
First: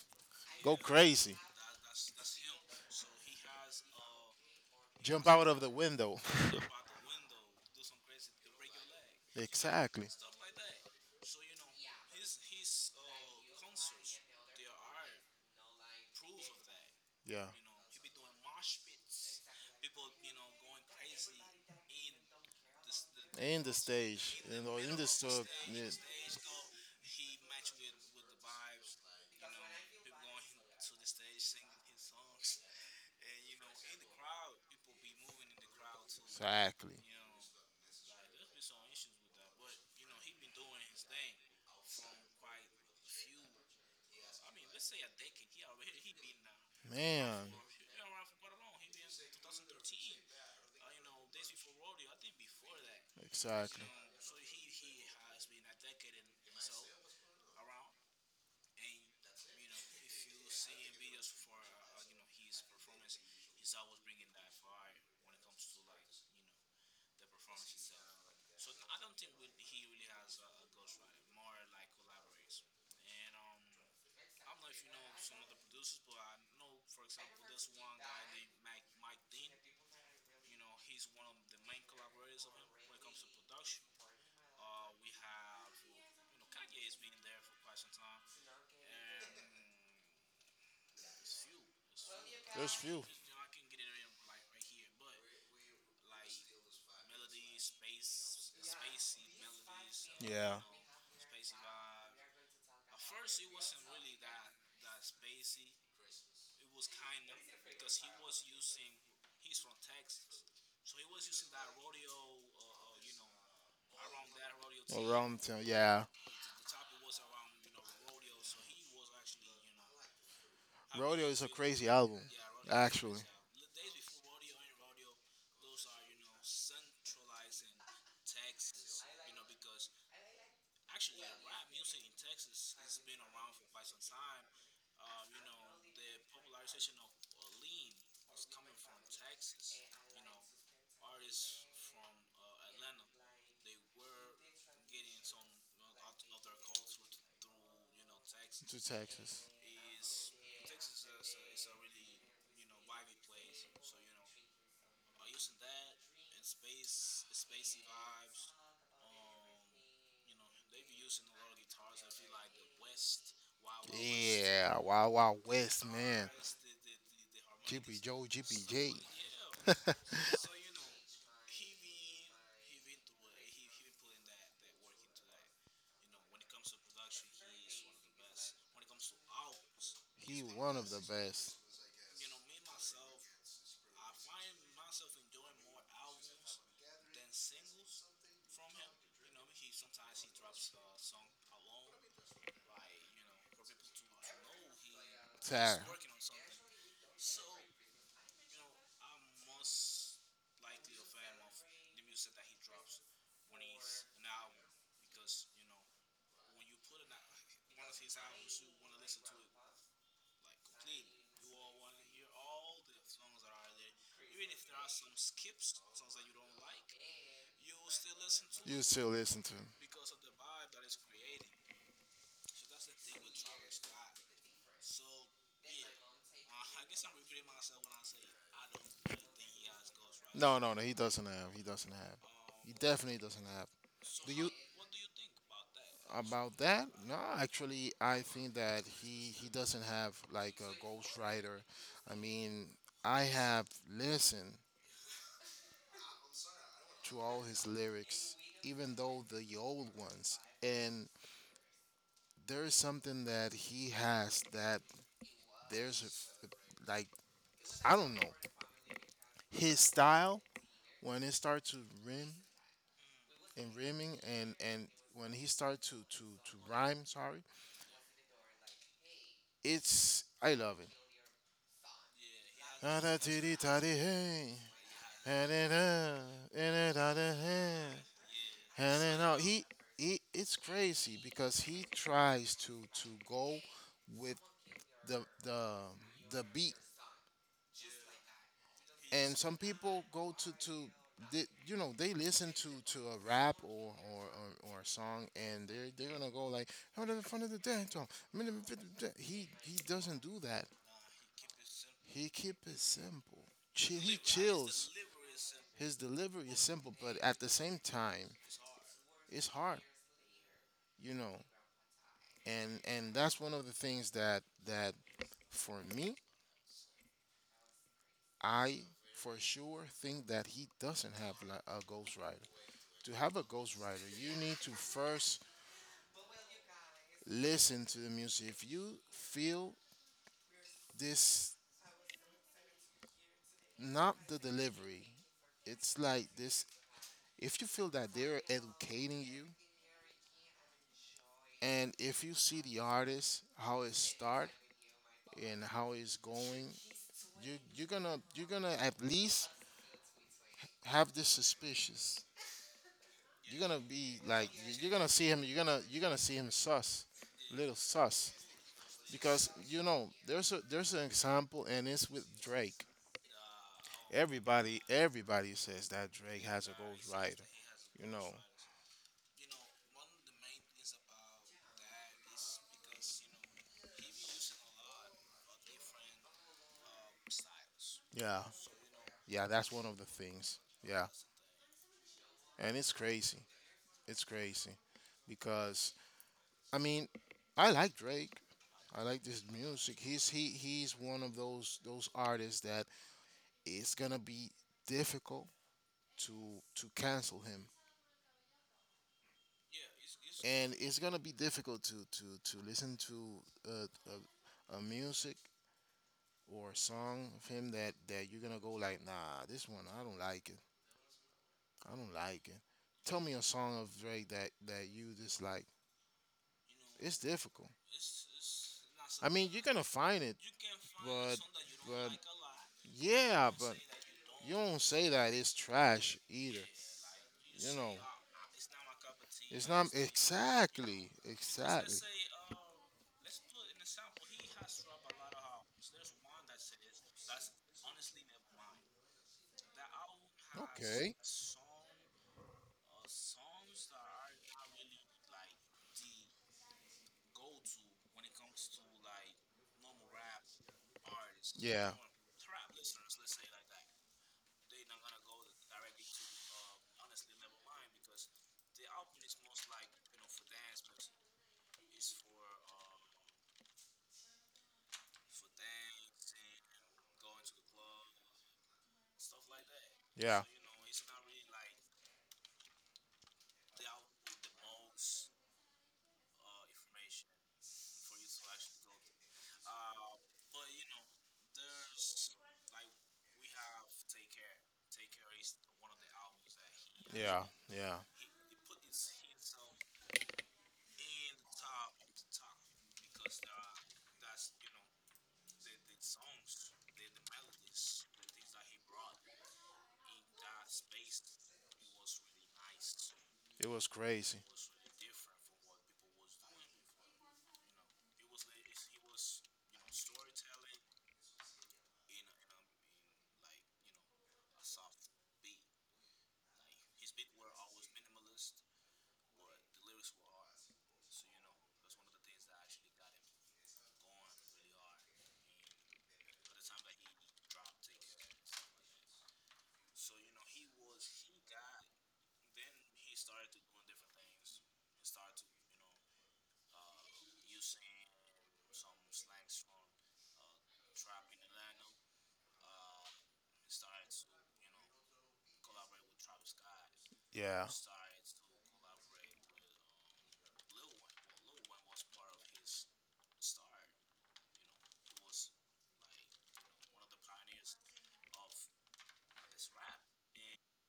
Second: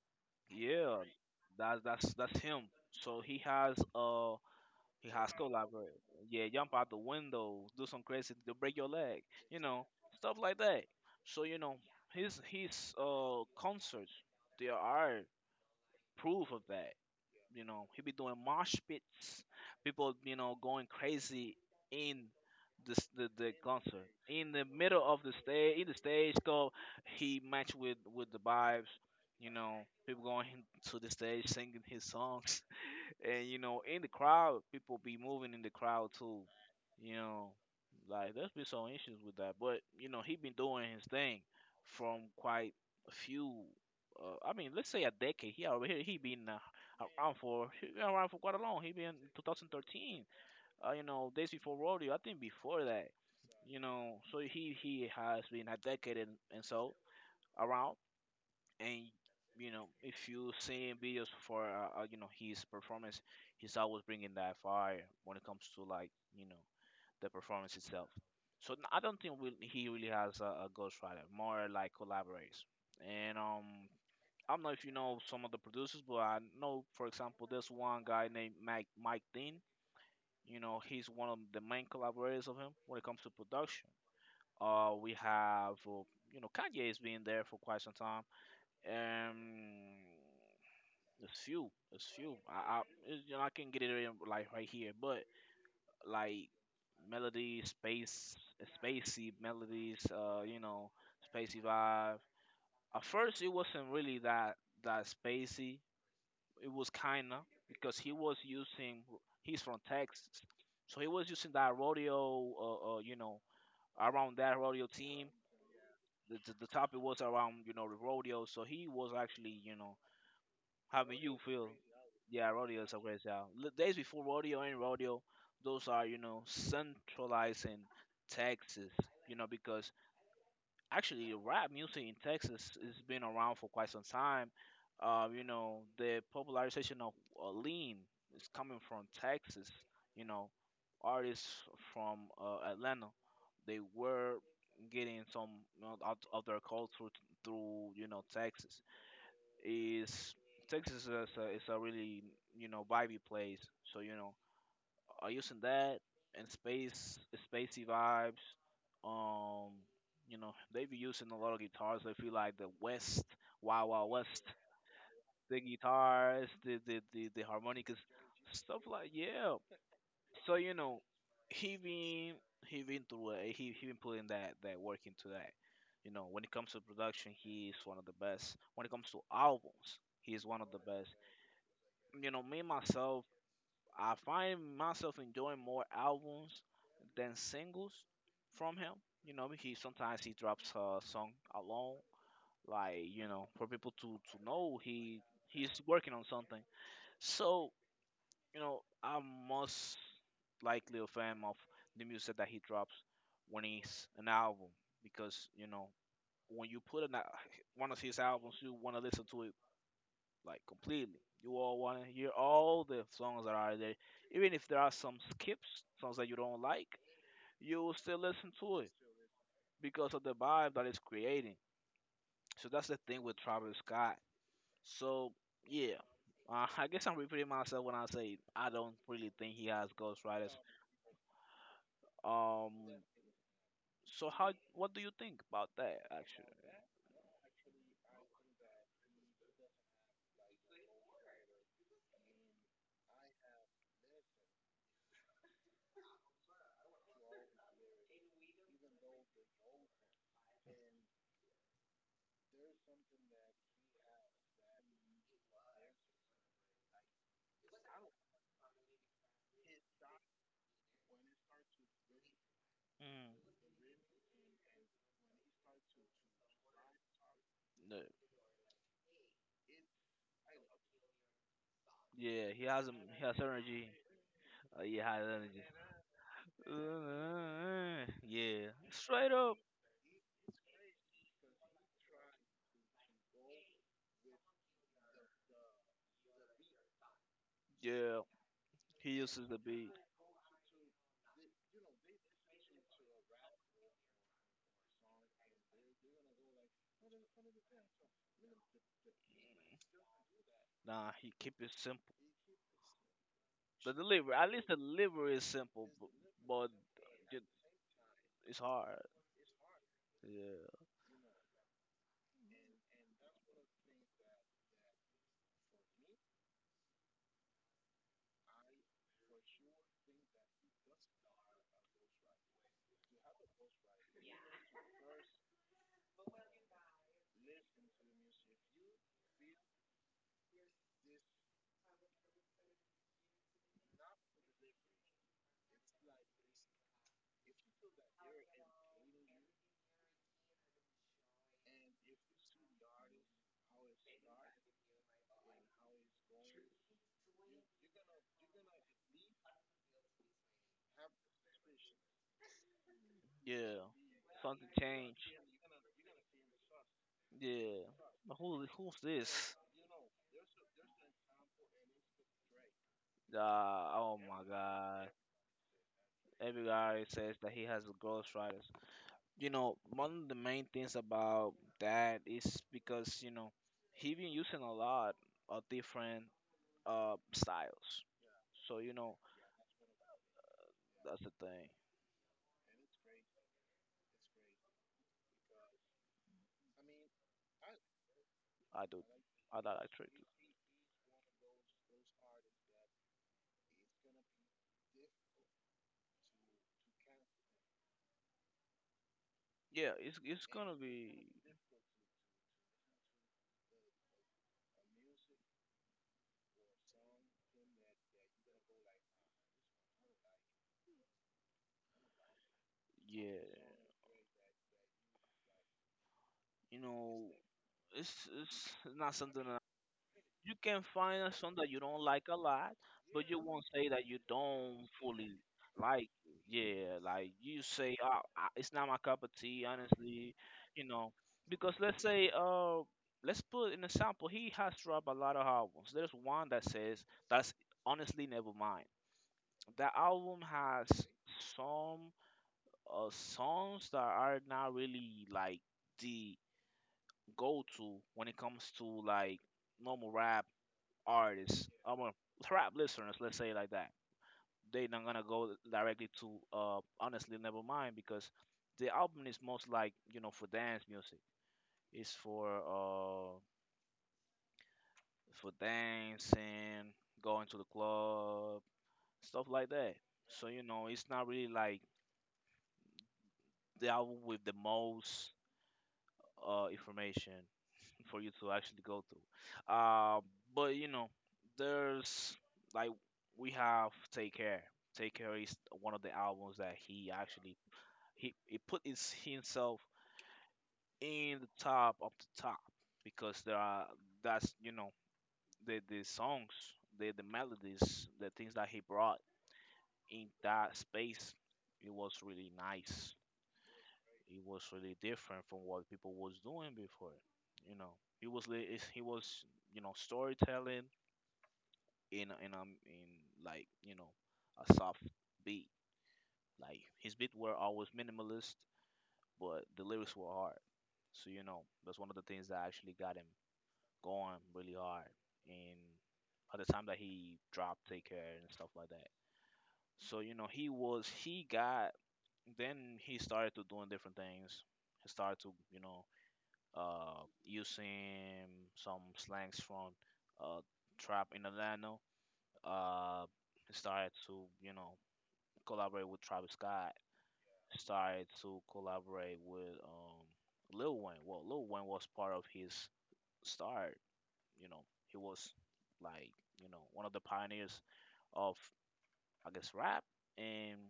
go Yeah, crazy, that's him. So he has uh he jump has out of the collaborate. window. Yeah, <laughs> jump out the window, do some crazy, to break your leg, you know, Exactly. stuff like that. So you know, his concerts, they are proof of that. Yeah, You know, he you. be doing mosh pits, people you know going crazy in the In the concert stage, in in the you. middle of the stage in the stage go, he match with the vibes, you know, people going to the stage singing his songs, and you know, in the crowd, people be moving in the crowd too. Exactly. You know, like there's been some issues with that, but you know, he been doing his thing from quite a few. I mean, let's say a decade. He already Man. He been around for quite a long. He been 2013. You know, days before rodeo. I think before that. You Exactly. know, so he has been a decade and so around, and you know if you seen videos for you know his performance, he's always bringing that fire when it comes to like you know the performance itself, so I don't think he really has a ghostwriter, more like collaborates. And I don't know if you know some of the producers, but I know for example there's one guy named Mike Dean. You know he's one of the main collaborators of him when it comes to production. We have you know Kanye has been there for quite some time. um, it's few. It's few. I Few. it's, you know, I can get it in like right here, but like melodies, space, spacey melodies. Yeah. You know, spacey vibe. At first, it wasn't really that spacey. It was kinda because he was using. He's from Texas, so he was using that rodeo. You know, around that rodeo team. Town. Yeah. The topic was around you know the rodeo, so he was actually you know. How do Rodeo you is a feel? crazy album, Yeah, rodeos are actually. crazy out. The days before rodeo and rodeo, those are, you know, centralizing Texas, you know, because actually rap music in Texas has been around for quite some time. You know, the popularization of lean is coming from Texas, you know, artists from Atlanta. They were getting some you know, out of their culture through, you know, To Texas Texas. is. Texas is is a really you know vibey place. So you know, using that and space spacey vibes. Um, you know, they be using a lot of guitars. I feel like the West, Wild Wild West, Yeah, Wild Wild the West, man. guitars, the GP harmonicas, Joe, Jippy stuff J. like yeah. <laughs> So you know, he been he been through it. He been putting that work into that. You know, when it comes to production, he is one of the best. When it comes to albums, he He is one of one the of the best. best. You know, me myself, I find myself enjoying more albums than singles from him. You know, he sometimes he drops a song alone, like you know, for people to know he's Tara. working on something. So you know, I'm most likely a fan of the music that he drops when he's an album, because you know when you put one of his albums, you want to listen to it like completely. You all want to hear all the songs that are there, even if there are some skips, songs that you don't like. You will still listen You to it still listen to him? because of the vibe that it's creating. So that's the thing with Travis Scott. So yeah, I guess I'm repeating myself when I say I don't really think he has ghostwriters. No, no, no. He doesn't have. He doesn't have. Um, He definitely doesn't have. so Do you how? What do you think about that actually? about that? No, actually, I think that he doesn't have like a ghostwriter. I mean, I have listened to all his lyrics, even though the old ones, and there is something that he has, that there's a, f like, I don't know, his style, when it starts to rim Mm, and rimming and when he starts to rhyme. Sorry, no. It's I love it. Yeah, he has Ah, da, he dee, has dee, da, energy. dee, hey. He has And energy. it, uh, and it, da, da, hey. Yeah, And it, straight up. He it's crazy because he tries to go with the the the beat, Yeah, he and uses some the beat. people go to they, you know, they listen to a rap, or a song, and they're gonna go like, "Oh, the front of the dance hall." I mean, he doesn't do that. Nah, he keep it simple. He keep it simple. The Chill, he delivery, at least the chills. delivery is simple, His delivery is but simple, but at it, the same time, it's hard. it's hard, Yeah, you know. And that's one of the things that for me, I for sure think that he doesn't have a ghostwriter. To have a ghostwriter, you need to first listen to the music. If you feel this, not the delivery, it's like this. If you feel that they're educating you, and if you see the artist, how it start and how it's going, you're gonna at least have this suspicious. You're gonna yeah. be like, Something you're gonna change. see him. You're gonna see him sus, little Yeah. sus, But who's because this? you know there's a there's an example, and it's with Drake. Oh my Everybody God. everybody says that Drake Every has a guy says ghostwriter. that he has a You know, ghostwriter. You know, one of the main things about that is because, you know, he been using a lot of different styles. yeah, So, you know, yeah. That's one of the things. Yeah, that's the thing. and it's crazy. It's crazy because, I mean, I like Drake. I I do like this I that I music. treat. He's one of those artists that it's gonna be difficult to to cancel him, Yeah, it's and gonna it's gonna be be difficult to listen to uh, a music or a song of him that you're gonna go like, nah, this one I don't like it. I don't like it. Tell me yeah. a song of Drake that you dislike. You It's know, difficult. it's I it's not something something mean, that you're gonna find it, you can find a but song that you don't but like a lot, but you yeah, don't won't but say that you you don't. you don't don't say fully that it's like. It. trash either. Yeah, like you Yes, you know, say, oh, it's not my cup of tea, it's not. You know, honestly. You exactly. know, Because because let's, let's exactly, say, let's put an example. He has dropped a lot of albums. There's one that says that's honestly never mind. That album has okay. some songs that are not really like the go-to when it comes to like normal rap artists, Yeah, our rap listeners, let's say it like that, they not gonna go directly to honestly never mind because the album is most like you know for dance music. It's for dancing, going to the club, stuff like that. yeah, so So you you know know it's not really like the album with the most information for you to actually go through. But you know, there's like we have Take Care. Take Care is one of the albums that he know yeah, actually yeah. he put his himself in the top of the top because there are that's you know the songs the melodies the things that he brought in that space, it was really nice. It was crazy. It Who? was really different from what people was doing before. You know, he was you know storytelling in like you know a soft beat. Like his beat were always minimalist, but the lyrics were hard. So you know that's one of the things that actually got him going really hard. And by the time that he dropped Take Care and stuff like that, so you know he was he got then he started to doing different things. He started to, you know, using some slangs from uh, trap in Atlanta. Uh, he started to, you know, collaborate with Travis Scott. Yeah, Started <laughs> to collaborate with Lil Wayne. Well, Lil Wayne was part of his start. You know, he was like, you know, one of the pioneers of, I guess, rap. And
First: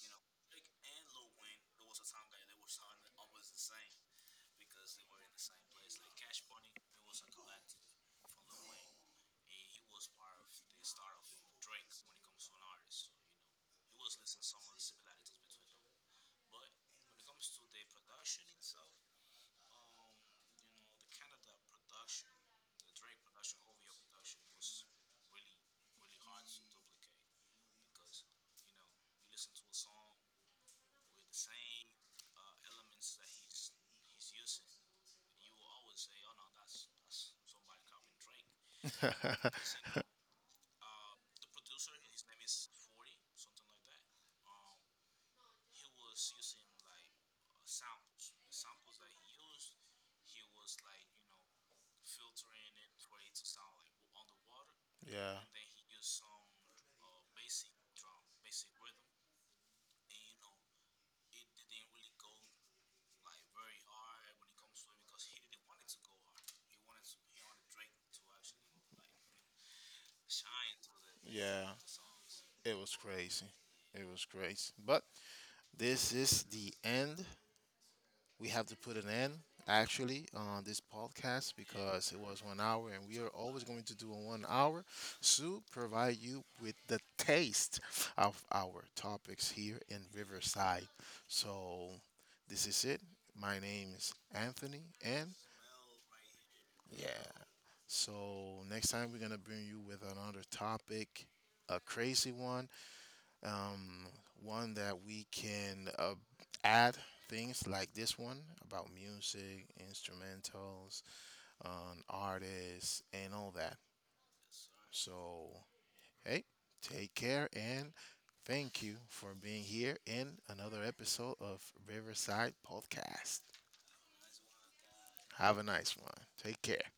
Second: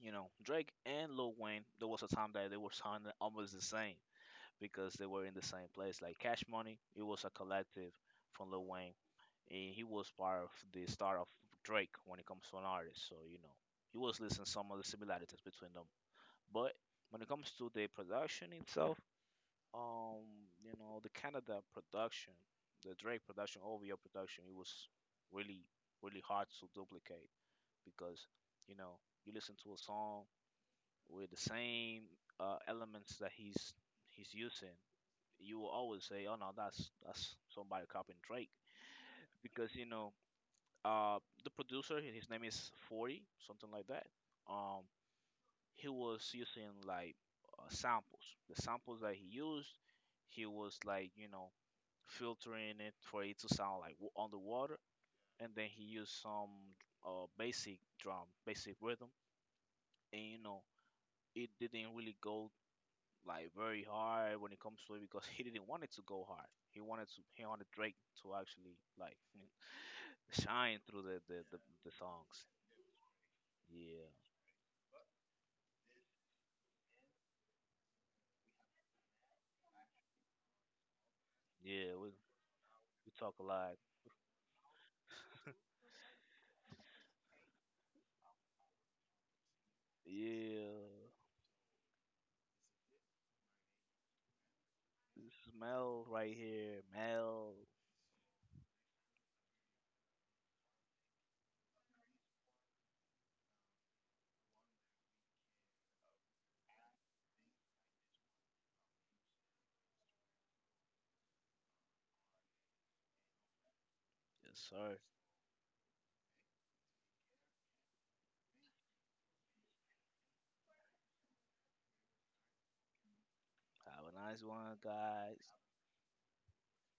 you know, Drake and Lil Wayne, there was a time that they were sounding almost the same because they were in the same place. Like Cash Money, it was a collective from Lil Wayne. And he was part of the start of Drake when it comes to an artist. So, you know, he was listening some of the similarities between them. But when it comes to the production itself, um, you know, the Canada production, the Drake production, OVO production, it was really, really hard to duplicate because, you know, you listen to a song with the same elements that he's using, you will always say, "Oh no, that's somebody copying Drake," to collaborate with because you know the producer, his name is Forty, something like that. Um, he was using like samples. The samples that he used, he was like you know filtering it for it to sound like underwater, <laughs> yeah, and then he used some basic drum, basic rhythm, and you know it didn't really go like very hard when it comes to it because <laughs> he didn't want it to go hard. He wanted Drake to actually like <laughs> shine through yeah. the songs. It was crazy. Yeah, It was crazy. But this is the end. We have to put an end, actually, on this podcast, yeah, we because it was one hour, and we we are talk a always lot. going to do a one hour to provide you with the taste of our topics here in Yeah, Riverside. So this is it. My name is Anthony, and smell right here, yeah. Mel. So next time we're going to bring you with another topic, a crazy one. um, One that we can add things like this one about music, instrumentals, artists, and all that. Yes, sir. So, hey, take care, and thank you for being here in another episode of Riverside Podcast. Have a nice one, guys. Have a nice one. Take care.